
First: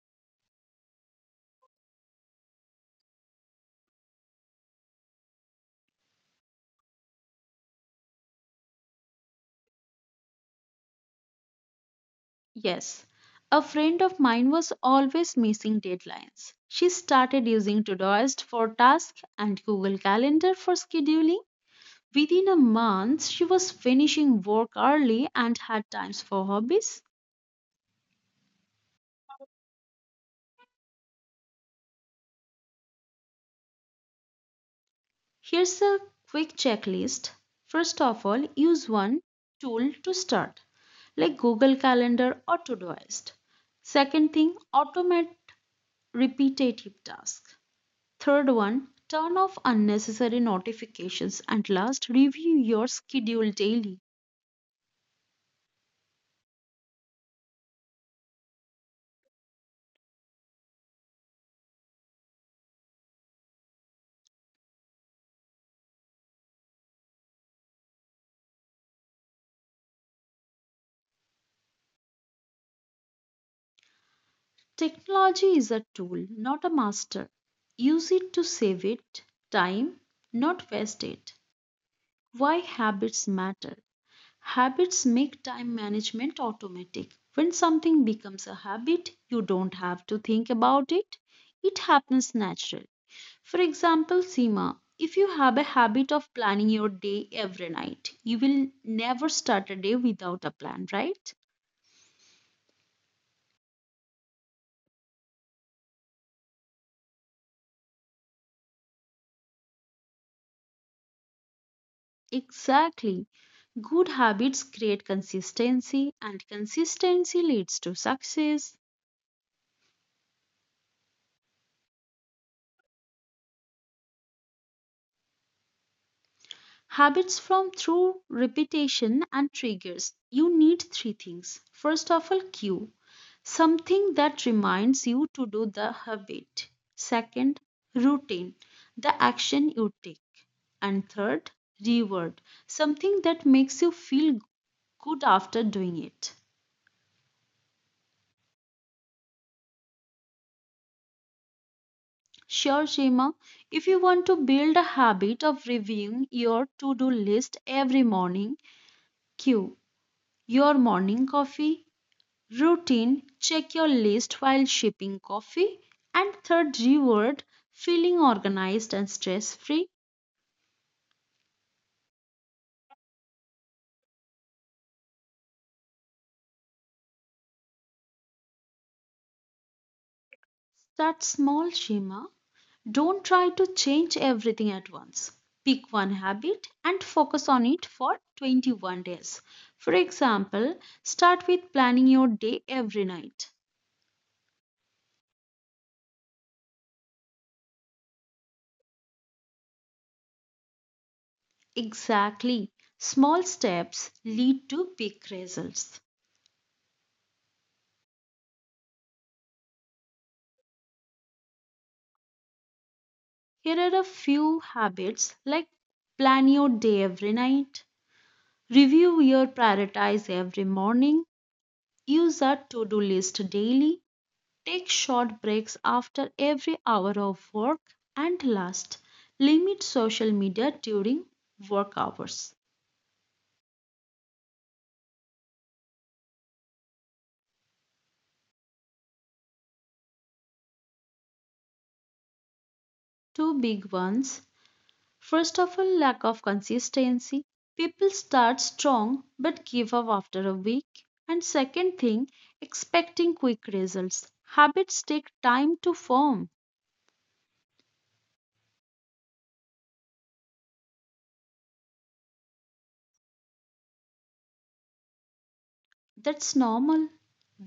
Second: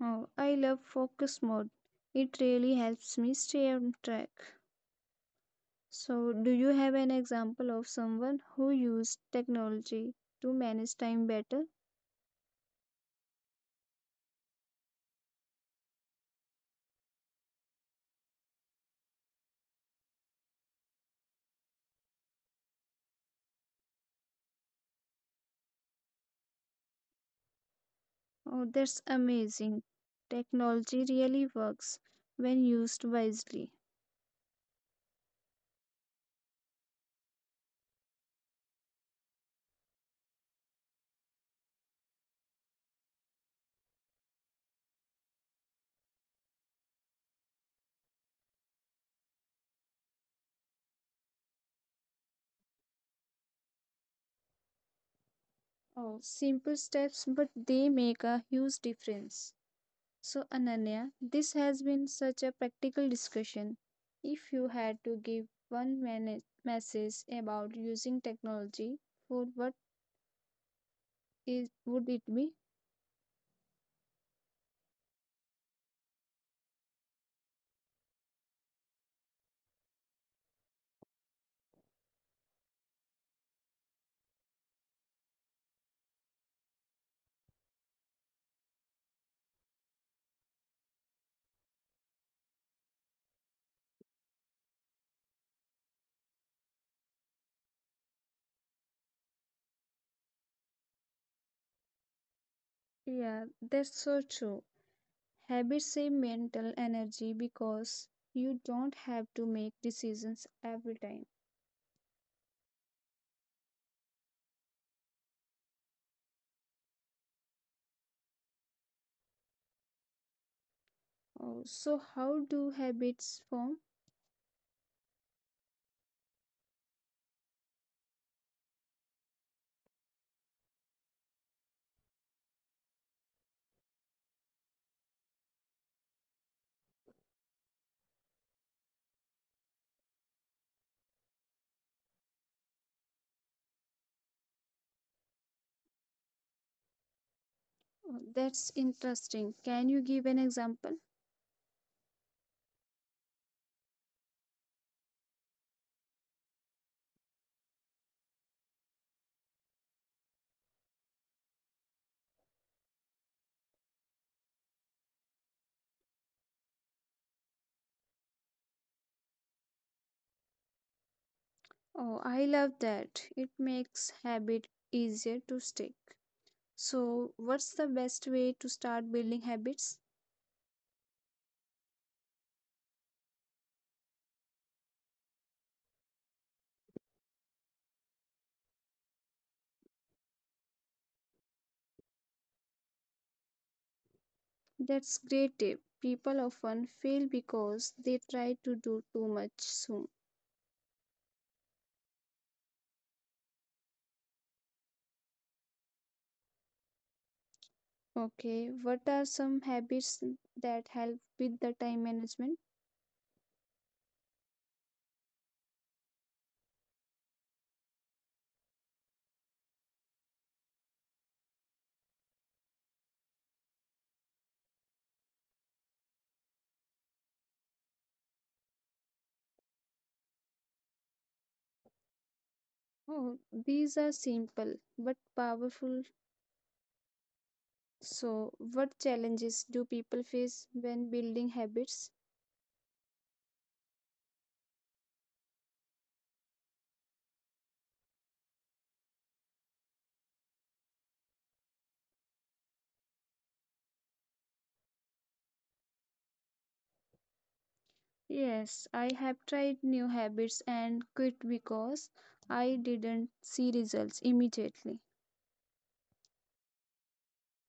Oh, I love focus mode. It really helps me stay on track. So, do you have an example of someone who used technology to manage time better? Yes, a friend of mine was always missing deadlines. She started using Todoist for tasks and Google Calendar for scheduling. Within a month, she was finishing work early and had times for hobbies. Oh, that's amazing. Technology really works when used wisely. Here's a quick checklist. First of all, use one tool to start, like Google Calendar or Todoist. Second thing, automate repetitive tasks. Third one, turn off unnecessary notifications. And last, review your schedule daily. Oh, simple steps, but they make a huge difference. So, Ananya, this has been such a practical discussion. If you had to give one message about using technology for what is would it be? Technology is a tool, not a master. Use it to save it time, not waste it. Why habits matter. Habits make time management automatic. When something becomes a habit, you don't have to think about it. It happens natural. For example, Seema, if you have a habit of planning your day every night, you will never start a day without a plan, right? Yeah, that's so true. Habits save mental energy because you don't have to make decisions every time. Exactly. Good habits create consistency and consistency leads to success. Oh, so how do habits form? Habits form through repetition and triggers. You need three things. First of all, cue. Something that reminds you to do the habit. Second, routine, the action you take. And third, reward, something that makes you feel good after doing it. Oh, that's interesting. Can you give an example? Sure, Seema, if you want to build a habit of reviewing your to do list every morning, Q. Your morning coffee. Routine. Check your list while shipping coffee. And third, reward. Feeling organized and stress free. Oh, I love that. It makes habit easier to stick. So, what's the best way to start building habits? That's small, Shima. Don't try to change everything at once. Pick one habit and focus on it for 21 days. For example, start with planning your day every night. That's great tip. People often fail because they try to do too much soon. Exactly. Small steps lead to big results. Okay, what are some habits that help with the time management? Here are a few habits like plan your day every night, review your prioritize every morning, use a to do list daily, take short breaks after every hour of work, and last, limit social media during work hours. Oh, these are simple but powerful. So, what challenges do people face when building habits? Two big ones. First of all, lack of consistency. People start strong but give up after a week. And second thing, expecting quick results. Habits take time to form. Yes, I have tried new habits and quit because I didn't see results immediately. That's normal.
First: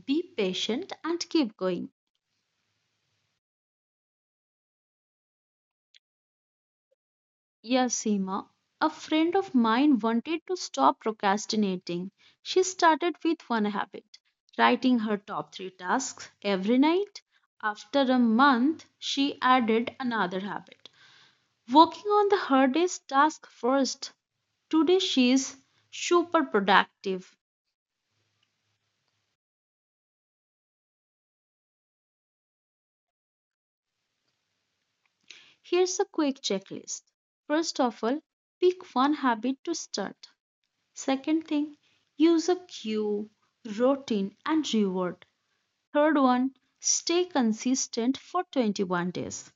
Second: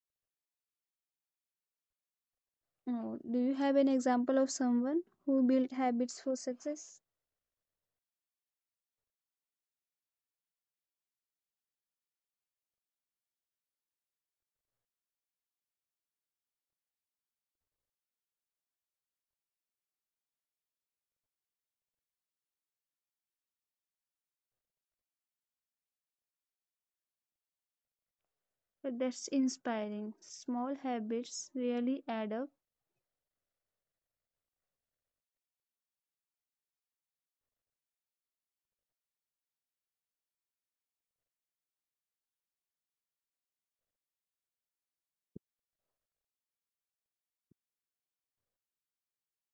Be patient and keep going. Oh, do you have an example of someone who built habits for success? Yes, Seema. A friend of mine wanted to stop procrastinating. She started with one habit, writing her top three tasks every night. After a month, she added another habit, working on the hardest task first. Today, she is super productive. That's inspiring. Small habits really add up. Here's a quick checklist. First of all, pick one habit to start. Second thing, use a cue, routine, and reward. Third one, stay consistent for 21 days.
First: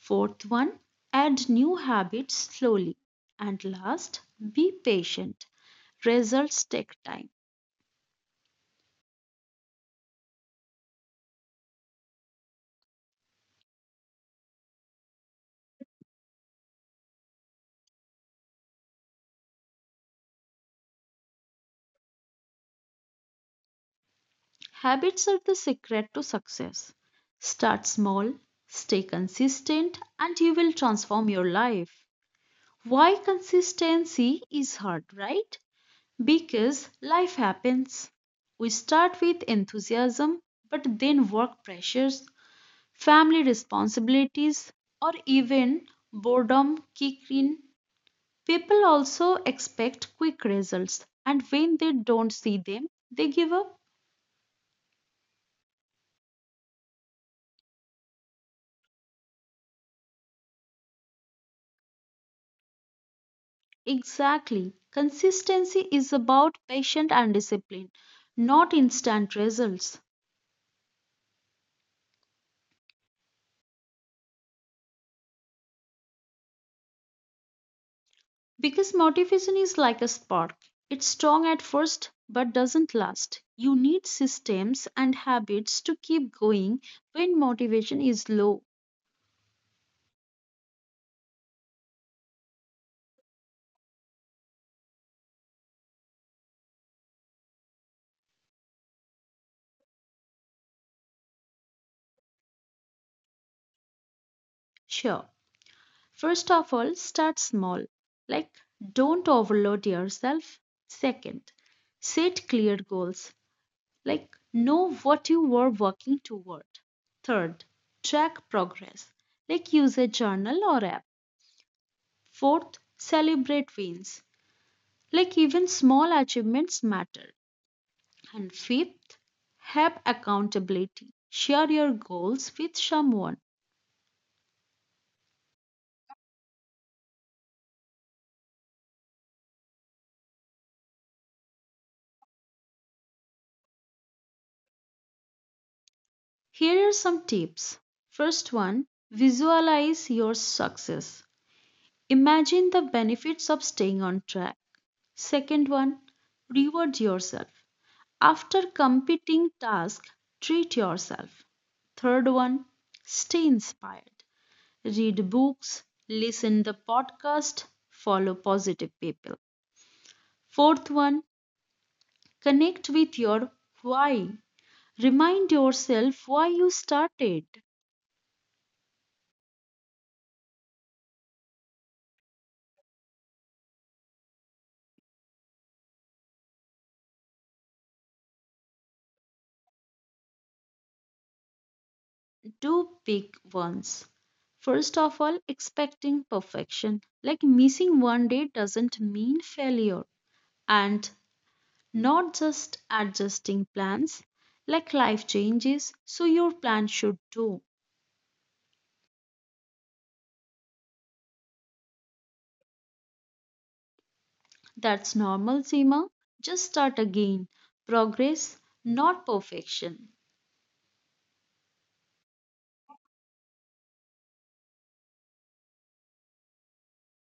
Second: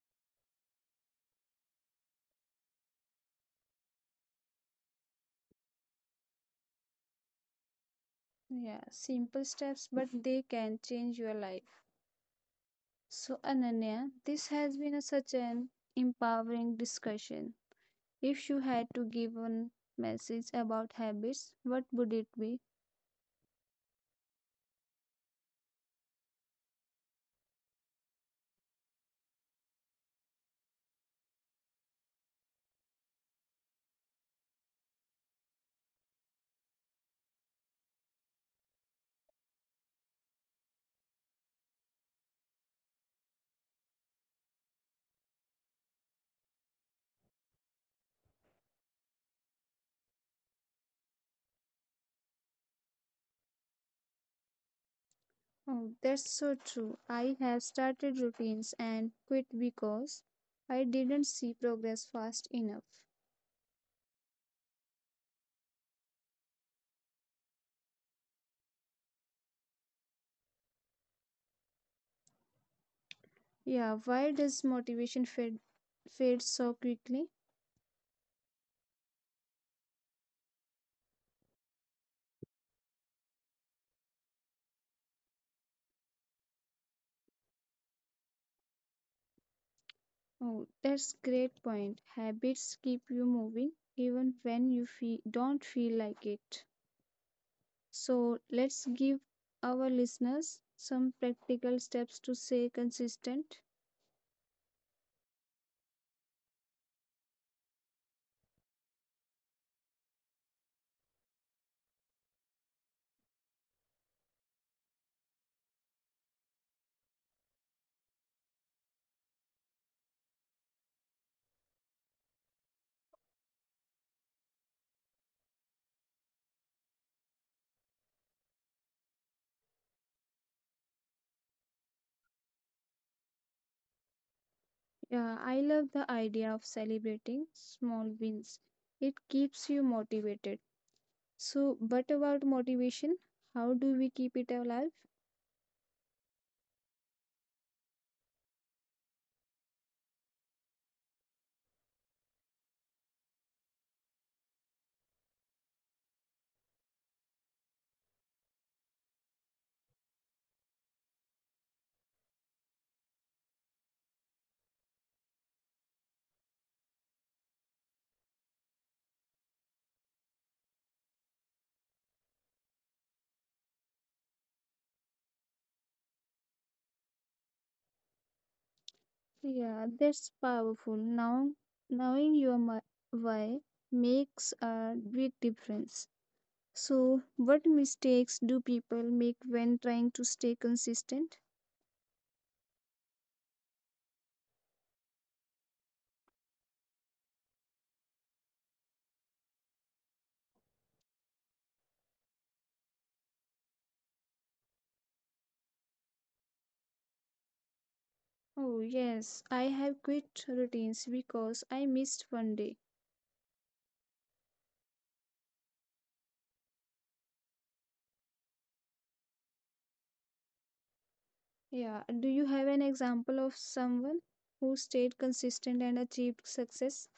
Fourth one, add new habits slowly. And last, be patient. Results take time. Yeah, simple steps, but they can change your life. So, Ananya, this has been such an empowering discussion. If you had to give one message about habits, what would it be? Habits are the secret to success. Start small, stay consistent, and you will transform your life. Why consistency is hard, right? Because life happens. We start with enthusiasm, but then work pressures, family responsibilities, or even boredom kick in. People also expect quick results, and when they don't see them, they give up. Oh, that's so true. I have started routines and quit because I didn't see progress fast enough. Exactly. Consistency is about patience and discipline, not instant results. Yeah, why does motivation fade so quickly? Because motivation is like a spark, it's strong at first but doesn't last. You need systems and habits to keep going when motivation is low. Oh, that's great point. Habits keep you moving even when you don't feel like it. So let's give our listeners some practical steps to stay consistent. Sure. First of all, start small, like don't overload yourself. Second, set clear goals, like know what you are working toward. Third, track progress, like use a journal or app. Fourth, celebrate wins, like even small achievements matter. And fifth, have accountability. Share your goals with someone. Yeah, I love the idea of celebrating small wins. It keeps you motivated. So, but about motivation, how do we keep it alive? Here are some tips. First one, visualize your success. Imagine the benefits of staying on track. Second one, reward yourself. After completing task, treat yourself. Third one, stay inspired. Read books, listen the podcast, follow positive people. Fourth one, connect with your why. Remind yourself why you started. Yeah, that's powerful. Now, knowing your why makes a big difference. So, what mistakes do people make when trying to stay consistent? Two big ones. First of all, expecting perfection. Like missing one day doesn't mean failure. And not just adjusting plans, like life changes, so your plan should too. Oh, yes, I have quit routines because I missed one day. That's normal, Seema. Just start again. Progress, not perfection. Yeah, do you have an example of someone who stayed consistent and achieved success?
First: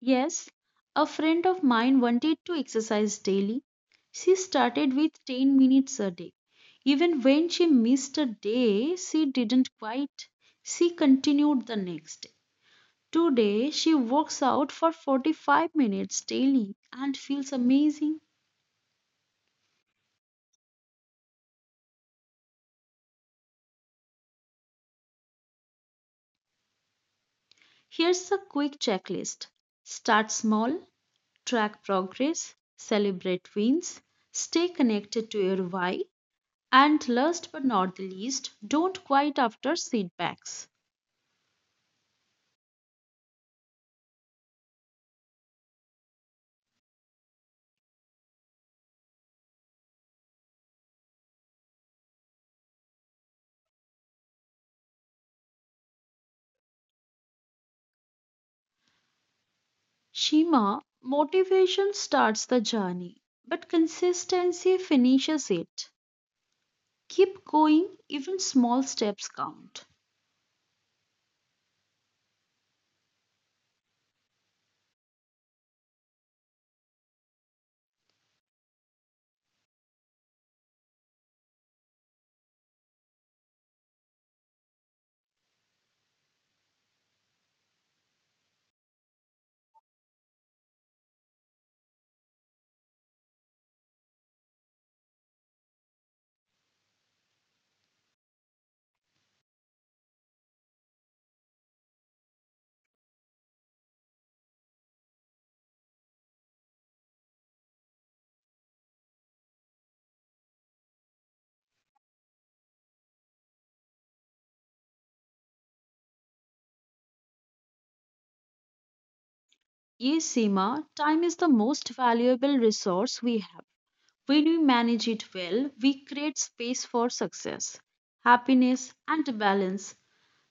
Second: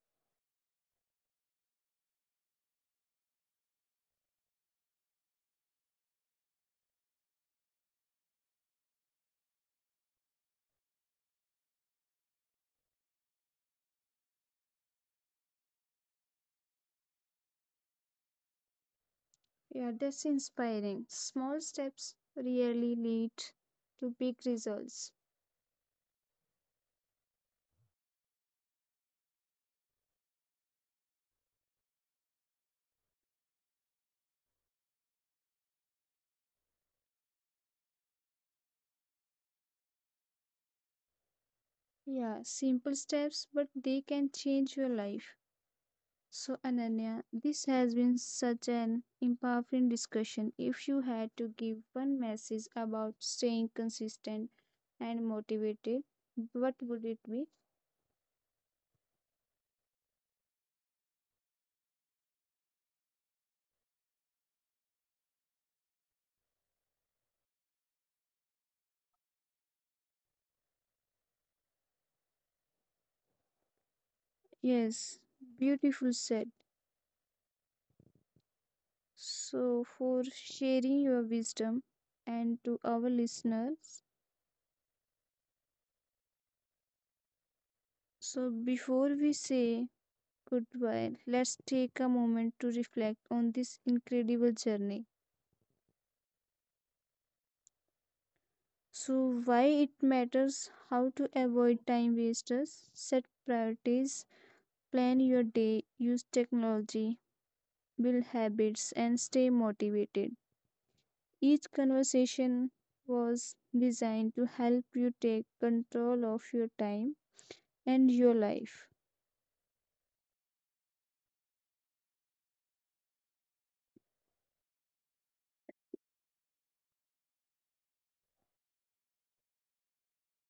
Yes, a friend of mine wanted to exercise daily. She started with 10 minutes a day. Even when she missed a day, she didn't quit. She continued the next day. Today, she works out for 45 minutes daily and feels amazing. Yeah, that's inspiring. Small steps really lead to big results. Here's a quick checklist, start small, track progress, celebrate wins, stay connected to your why, and last but not the least, don't quit after setbacks. Yeah, simple steps, but they can change your life. So, Ananya, this has been such an empowering discussion. If you had to give one message about staying consistent and motivated, what would it be? Shima, motivation starts the journey, but consistency finishes it. Keep going, even small steps count. Yes, beautiful said. So, for sharing your wisdom and to our listeners. So, before we say goodbye, let's take a moment to reflect on this incredible journey. So, why it matters how to avoid time wasters, set priorities, plan your day, use technology, build habits, and stay motivated. Each conversation was designed to help you take control of your time and your life. Yes, Seema, time is the most valuable resource we have. When we manage it well, we create space for success, happiness, and balance.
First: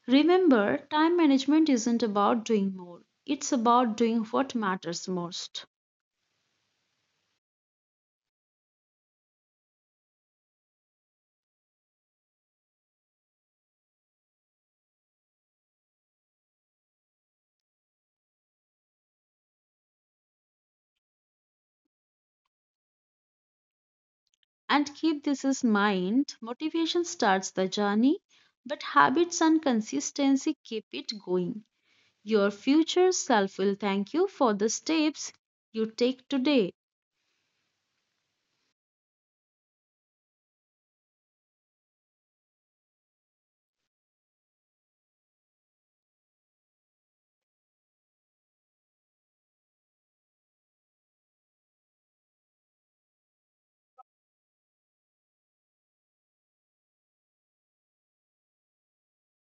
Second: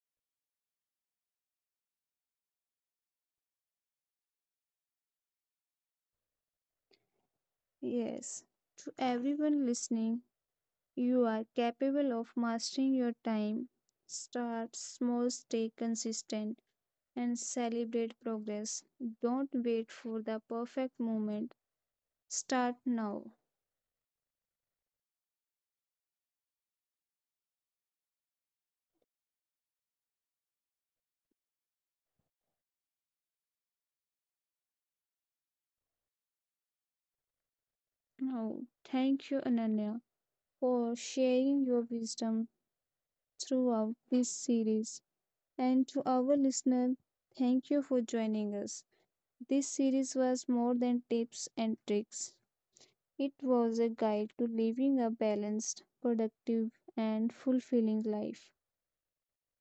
Remember, time management isn't about doing more, it's about doing what matters most. Yes, to everyone listening, you are capable of mastering your time. Start small, stay consistent, and celebrate progress. Don't wait for the perfect moment. Start now. And keep this in mind, motivation starts the journey, but habits and consistency keep it going. Your future self will thank you for the steps you take today. Now, thank you, Ananya, for sharing your wisdom throughout this series. And to our listener, thank you for joining us. This series was more than tips and tricks. It was a guide to living a balanced, productive, and fulfilling life.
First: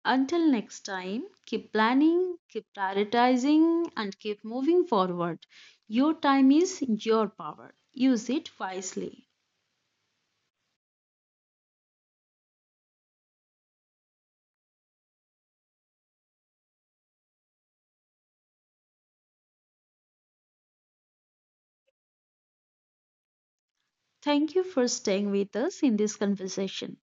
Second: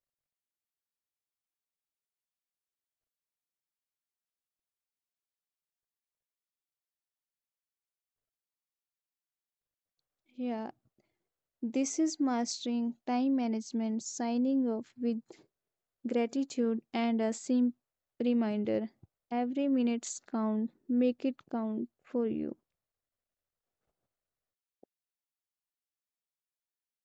Until next time, keep planning, keep prioritizing, and keep moving forward. Your time is your power. Use it wisely. Yeah, this is mastering time management, signing off with gratitude, and a simple reminder, every minute counts, make it count for you. Thank you for staying with us in this conversation.